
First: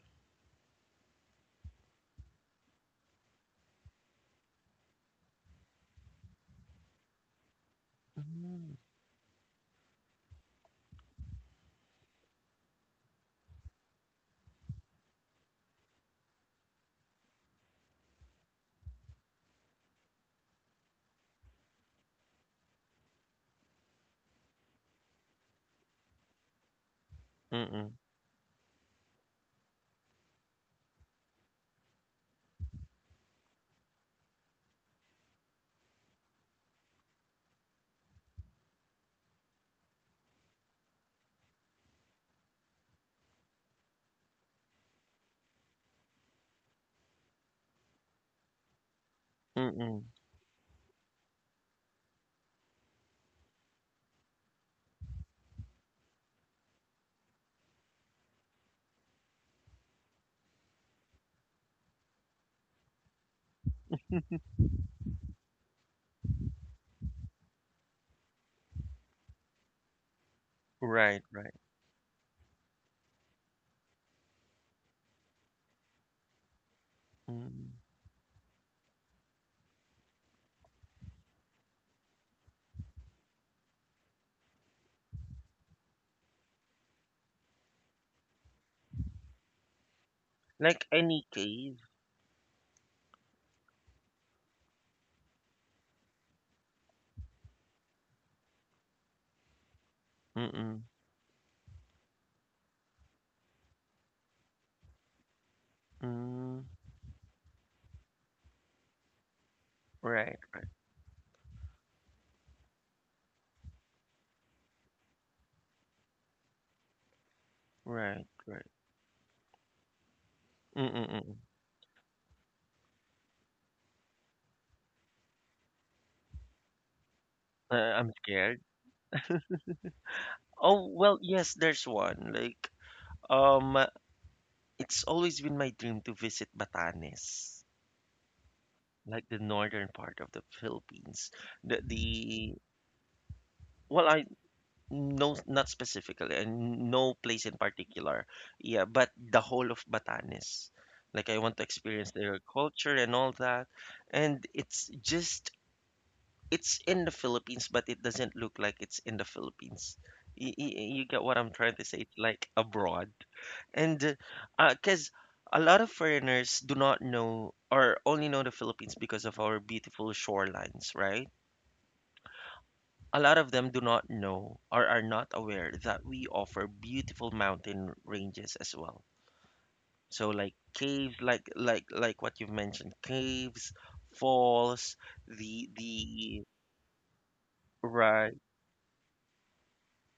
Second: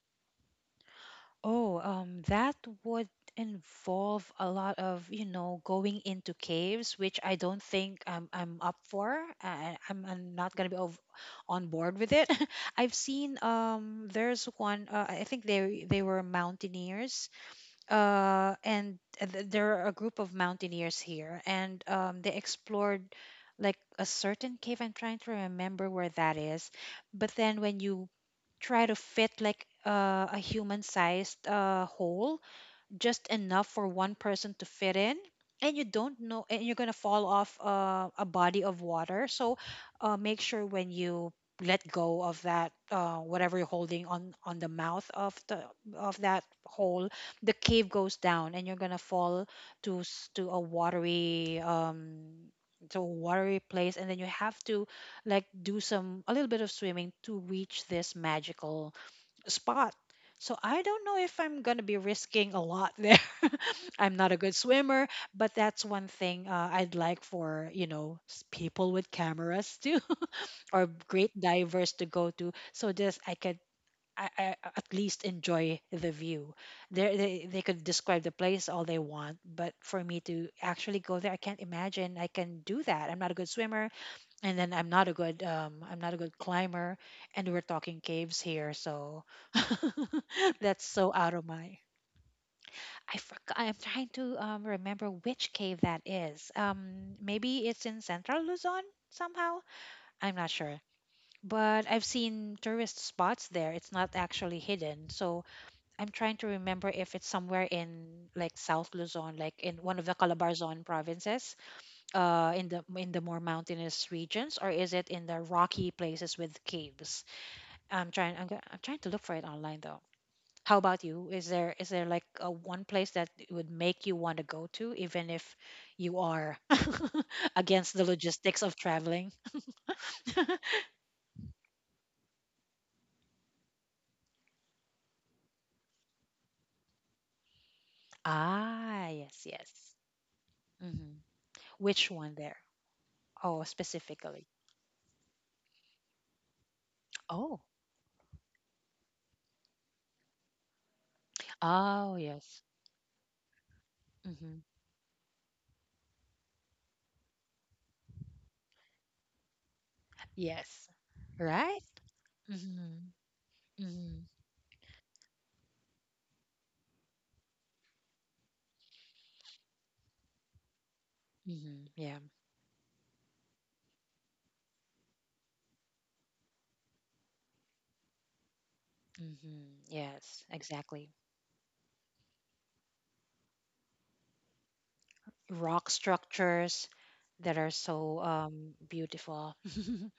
S2: Oh, that would involve a lot of, you know, going into caves, which I don't think I'm
S1: Mm.
S2: up for. I'm not gonna be ov on board with it. I've seen, there's one. I think they were mountaineers. And there are a group of mountaineers here, and, they explored like a certain cave. I'm trying to remember where that is, but then when
S1: Mm-mm.
S2: you try to fit like, a human sized, hole just enough for one person to fit in, and you don't know, and you're going to fall off, a body of water. So, make sure when you let go of that, whatever you're holding on the mouth of the of that hole, the cave goes down and you're going to fall to
S1: Mm-mm.
S2: to a watery, um, to a watery place, and then you have to like do some a little bit of swimming to reach this magical spot. So I don't know if I'm going to be risking a lot there. I'm not a good swimmer, but that's one thing, I'd like for, you know, people with cameras too, or
S1: Right,
S2: great
S1: right.
S2: divers to go to. So this I could, I, I at least enjoy the view. There they
S1: Mm.
S2: could describe the place all they want, but for me to actually go there, I can't imagine I can do that. I'm not a good swimmer, and then I'm not a good, um, I'm not a good climber, and we're talking caves here. So that's
S1: Like
S2: so
S1: any
S2: out of my.
S1: cave.
S2: I forgot. I'm trying to, um, remember which cave that is. Um, maybe it's in central Luzon somehow. I'm not sure,
S1: Mm-mm.
S2: but I've seen tourist spots there, it's not actually hidden. So I'm trying to
S1: Mm.
S2: remember if it's somewhere in like South Luzon, like in one of the
S1: Right,
S2: Calabarzon provinces, in the more mountainous regions, or is it in the rocky places with caves? I'm
S1: right,
S2: trying.
S1: right.
S2: I'm trying to look for it online though. How about you?
S1: Mm-mm.
S2: Is there like a one place that would make you want to go to, even if you are against the
S1: I'm
S2: logistics
S1: scared.
S2: of traveling?
S1: Oh, well, yes, there's one. Like, um, it's always been my dream to visit Batanes,
S2: Ah,
S1: like the
S2: yes,
S1: northern
S2: yes.
S1: part of the
S2: Hmm.
S1: Philippines. The,
S2: Which one there?
S1: the,
S2: Oh,
S1: well, I
S2: specifically.
S1: no, not specifically, and no place in
S2: Oh,
S1: particular. Yeah, but the whole of Batanes. Like, I want to experience
S2: oh,
S1: their
S2: yes.
S1: culture and all that. And
S2: Hmm.
S1: it's just, it's in the Philippines, but it doesn't look like it's in the Philippines. You,
S2: Yes.
S1: you, get what I'm trying
S2: Right?
S1: to say? It's like
S2: Hmm.
S1: abroad.
S2: Hmm.
S1: And cause a lot of foreigners do not know, or only know the Philippines because of our beautiful shorelines, right?
S2: Hmm. Yeah.
S1: A lot of them do not know or are not aware that we offer beautiful mountain ranges as well.
S2: Hmm.
S1: So
S2: Yes,
S1: like
S2: exactly.
S1: caves, like what you've mentioned, caves, falls,
S2: Rock
S1: the
S2: structures that are so,
S1: right,
S2: beautiful.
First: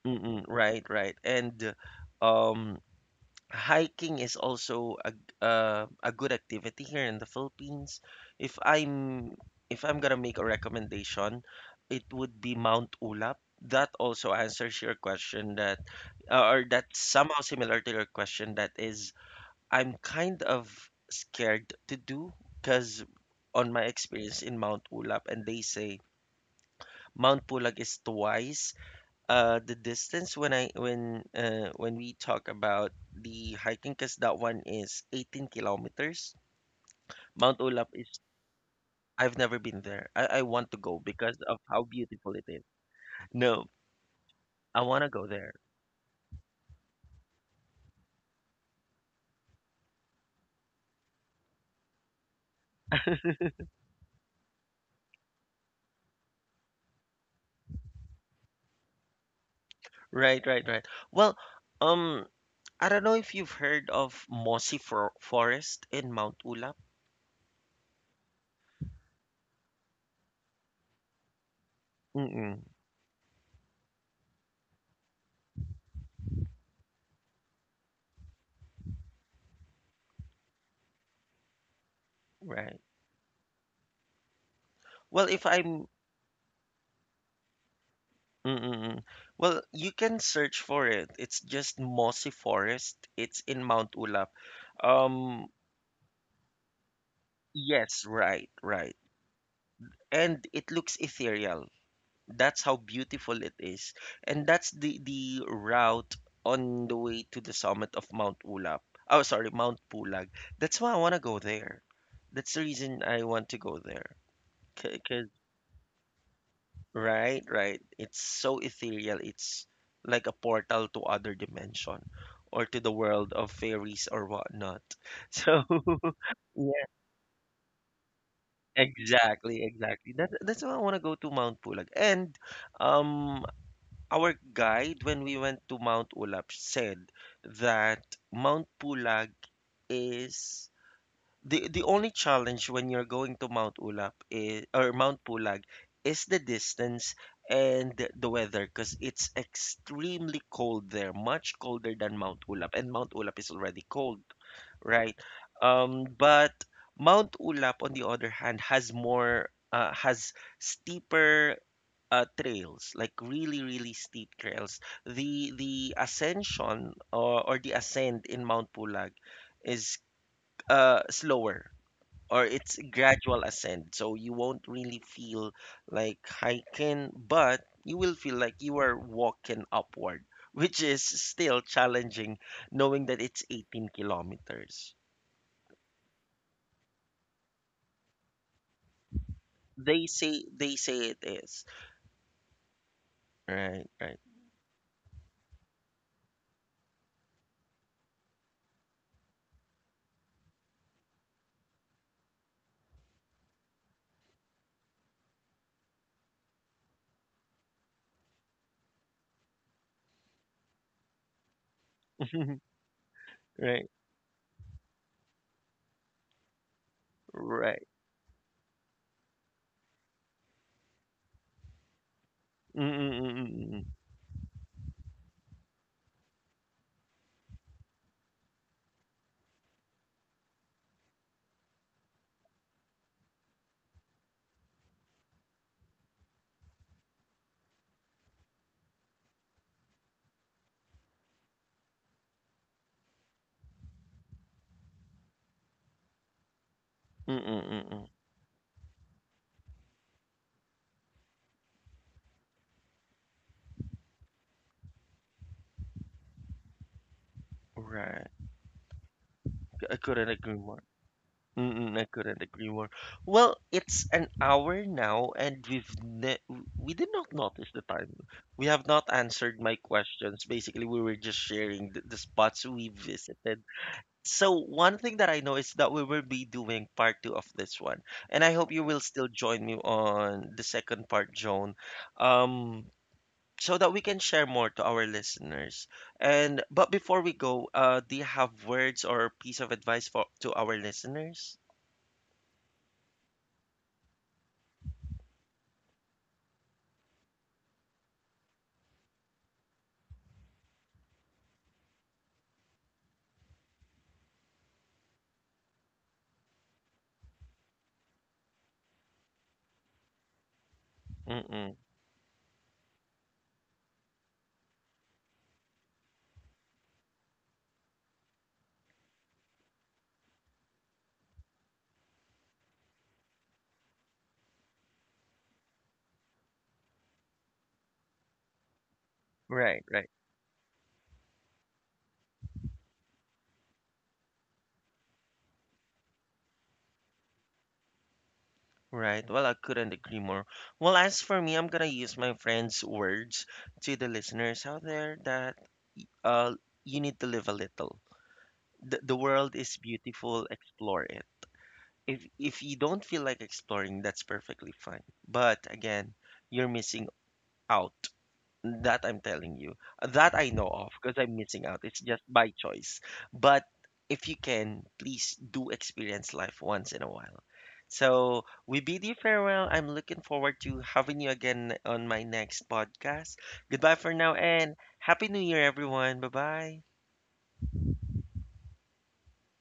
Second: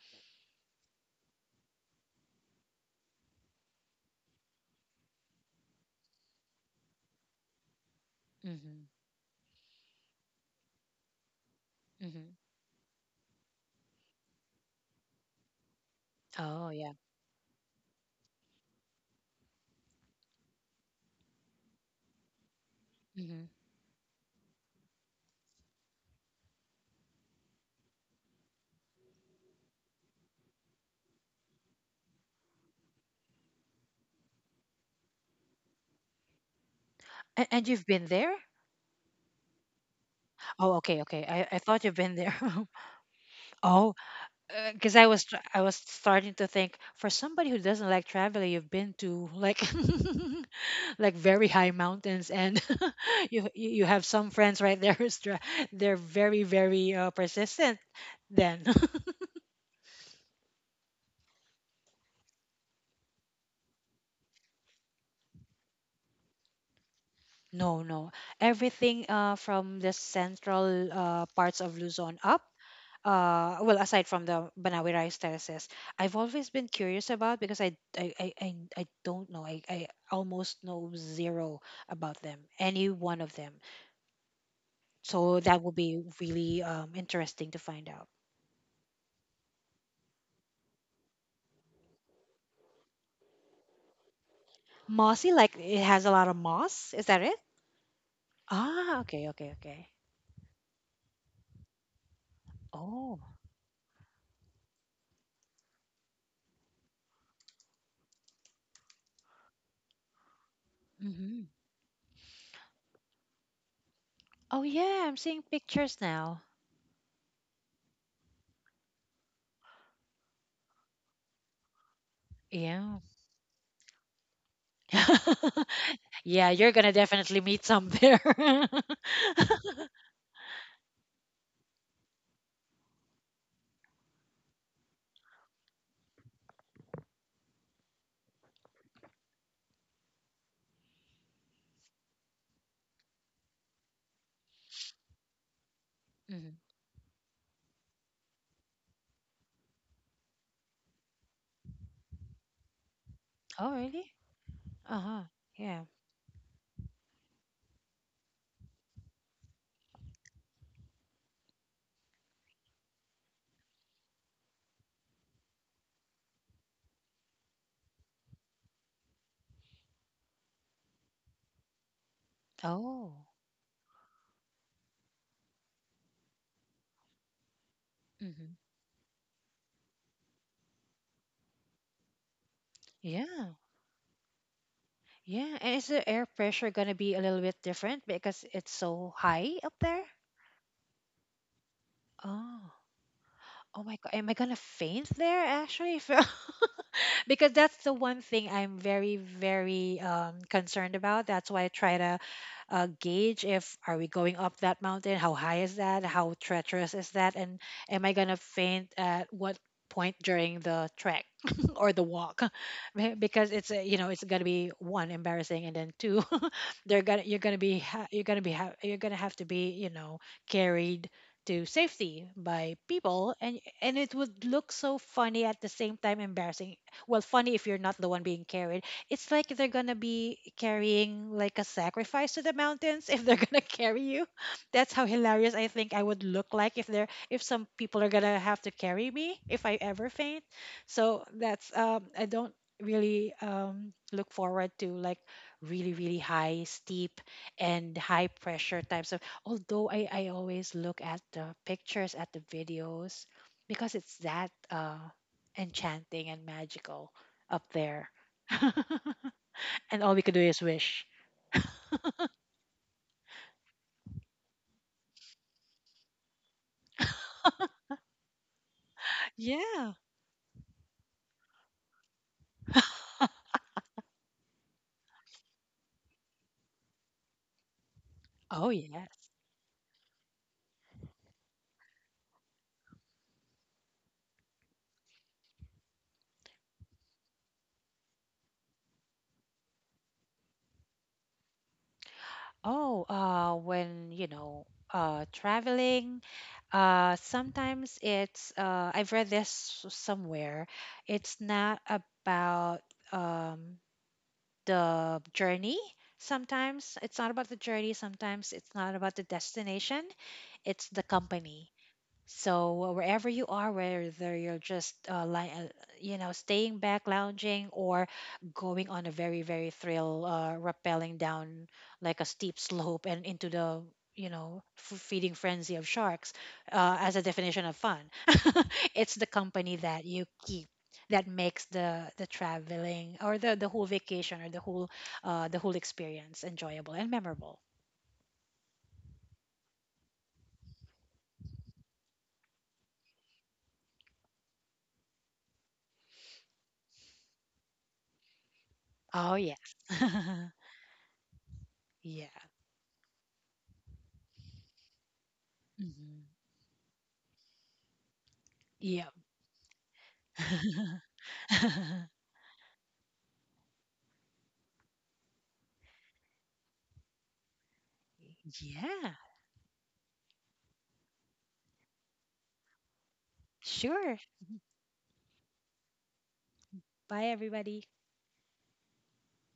S1: mm-mm, right, right, and um hiking is also a good activity here in the Philippines. If
S2: Hmm.
S1: I'm if I'm gonna make a recommendation, it
S2: Hmm.
S1: would be Mount Ulap. That also answers your question, that or
S2: Oh, yeah.
S1: that's somehow similar to your question, that is, I'm kind of scared to do, because
S2: Hmm.
S1: on my experience in Mount Ulap, and they say Mount Pulag is twice the distance, when I when we talk about the hiking, because that one is 18 kilometers. Mount
S2: And you've
S1: Olaf
S2: been
S1: is.
S2: there?
S1: I've never been there. I want
S2: Oh,
S1: to go
S2: okay, okay.
S1: because
S2: I
S1: of how
S2: thought you've been
S1: beautiful
S2: there.
S1: it is. No,
S2: Oh,
S1: I
S2: because
S1: want
S2: I
S1: to
S2: was
S1: go there.
S2: I was starting to think, for somebody who doesn't like traveling, you've been to like like very high mountains, and you have some friends right there who's they're very, very, persistent. Then,
S1: Right, right, right. Well, um I don't know if you've heard of Mossy Forest in Mount Ulap.
S2: no, no. Everything, from the central, parts of Luzon up,
S1: Mm-mm,
S2: well, aside from the Banawi rice terraces, I've always been curious about, because I don't know. I almost know zero about them,
S1: right.
S2: any one of them.
S1: Well,
S2: So
S1: if
S2: that will
S1: I'm.
S2: be really, interesting to find out.
S1: Mm-mm. Well, you can search for it. It's just Mossy Forest. It's in Mount Ulap.
S2: Mossy,
S1: Um,
S2: like it has a lot of moss. Is that it?
S1: Yes, right, right.
S2: Ah, okay, okay, okay.
S1: And it looks ethereal. That's how
S2: Oh,
S1: beautiful it is. And that's the route on the way to the summit of Mount Ulap. Oh, sorry, Mount Pulag. That's why I want to go
S2: mm-hmm.
S1: there. That's the reason I want to go there.
S2: Oh,
S1: C-
S2: yeah, I'm
S1: Cause,
S2: seeing pictures now.
S1: right, right. It's so ethereal. It's like a portal to other dimension, or to the
S2: Yeah.
S1: world of fairies or whatnot. So,
S2: Yeah, you're gonna definitely meet some there.
S1: exactly, exactly. That's why I want to go to Mount Pulag. And um, our guide when we went to Mount Ulap said that Mount Pulag is the only challenge when you're going to Mount Ulap, is, or Mount Pulag, is the
S2: Hmm.
S1: distance and the weather, because it's extremely cold there, much colder than Mount Ulap, and Mount Ulap is
S2: Oh,
S1: already
S2: really?
S1: cold. Right.
S2: Uh-huh. Yeah.
S1: But Mount Ulap, on the other hand, has steeper trails, like really, really steep trails. The ascension, or the ascent in Mount Pulag is slower, or it's
S2: Oh.
S1: gradual ascent, so you won't really feel like hiking, but you will feel
S2: Hmm.
S1: like you are walking upward, which is still challenging, knowing that it's
S2: Yeah.
S1: 18 kilometers.
S2: Yeah. And is the air pressure gonna be a little bit different because it's so high up
S1: They
S2: there?
S1: say they say it is.
S2: Oh. Oh
S1: Right,
S2: my God.
S1: right.
S2: Am I gonna faint there actually? If because that's the one thing I'm very, very, concerned about. That's why I try to, gauge, if are we going up that mountain? How high is that? How treacherous is that? And am I gonna faint at what point during the trek or the walk? Because it's a,
S1: Right,
S2: you know, it's gonna be one embarrassing, and then two, they're gonna
S1: right.
S2: you're gonna have to be, you know, carried to safety by people,
S1: Mm-mm-mm-mm-mm.
S2: and it would look so funny, at the same time embarrassing. Well, funny if you're not the one being carried. It's like they're gonna be carrying like a sacrifice to the mountains if they're gonna carry you. That's how hilarious I think I would look like, if they're, if some people are gonna have to carry me if I ever faint. So that's, um, I don't really, um, look forward to like really, really high, steep
S1: Mm mm
S2: and
S1: mm.
S2: high pressure types of. Although I always look at the pictures, at the videos, because it's that, uh, enchanting and magical up there.
S1: Right. I
S2: And all we
S1: couldn't
S2: could do
S1: agree
S2: is
S1: more.
S2: wish.
S1: Mm-mm, I couldn't agree more. Well, it's an hour now, and we did not notice the time. We have not answered my
S2: Yeah.
S1: questions. Basically, we were just sharing the spots we visited. So one thing that I know is that we will be doing part two of this one, and I hope
S2: Oh
S1: you will still
S2: yes.
S1: join me on the second part, Joan, um, so that we can share more to our listeners. And but before we go, do you have words or piece of advice for to our listeners?
S2: Oh, when, you know, traveling, sometimes it's, I've read this somewhere. It's not about, um, the journey. Sometimes it's not about the journey. Sometimes it's not about the destination. It's the
S1: Mm-mm.
S2: company. So, wherever you are, whether you're just, you know, staying back, lounging, or going on a very, very thrill, rappelling down like a steep slope and into the, you know, feeding frenzy of sharks, as a definition of fun, it's the
S1: Right,
S2: company
S1: right,
S2: that you keep that makes the traveling, or the whole vacation, or the whole, the whole experience enjoyable and memorable.
S1: right. Well, I couldn't agree more. Well, as for me, I'm gonna use my friend's words to the listeners out there, that uh, you need to live a little. The
S2: Oh
S1: world is
S2: yes,
S1: beautiful, explore it. if
S2: yeah.
S1: if you don't feel like exploring, that's perfectly fine, but again,
S2: Hmm.
S1: you're missing out, that
S2: Yeah.
S1: I'm telling you, that I know of, because I'm missing out. It's just by choice, but if you can, please do experience life once in a while. So we bid you
S2: Yeah,
S1: farewell. I'm looking forward to having you again on my next podcast. Goodbye for
S2: sure.
S1: now, and happy new year everyone. Bye bye.
S2: Bye, everybody.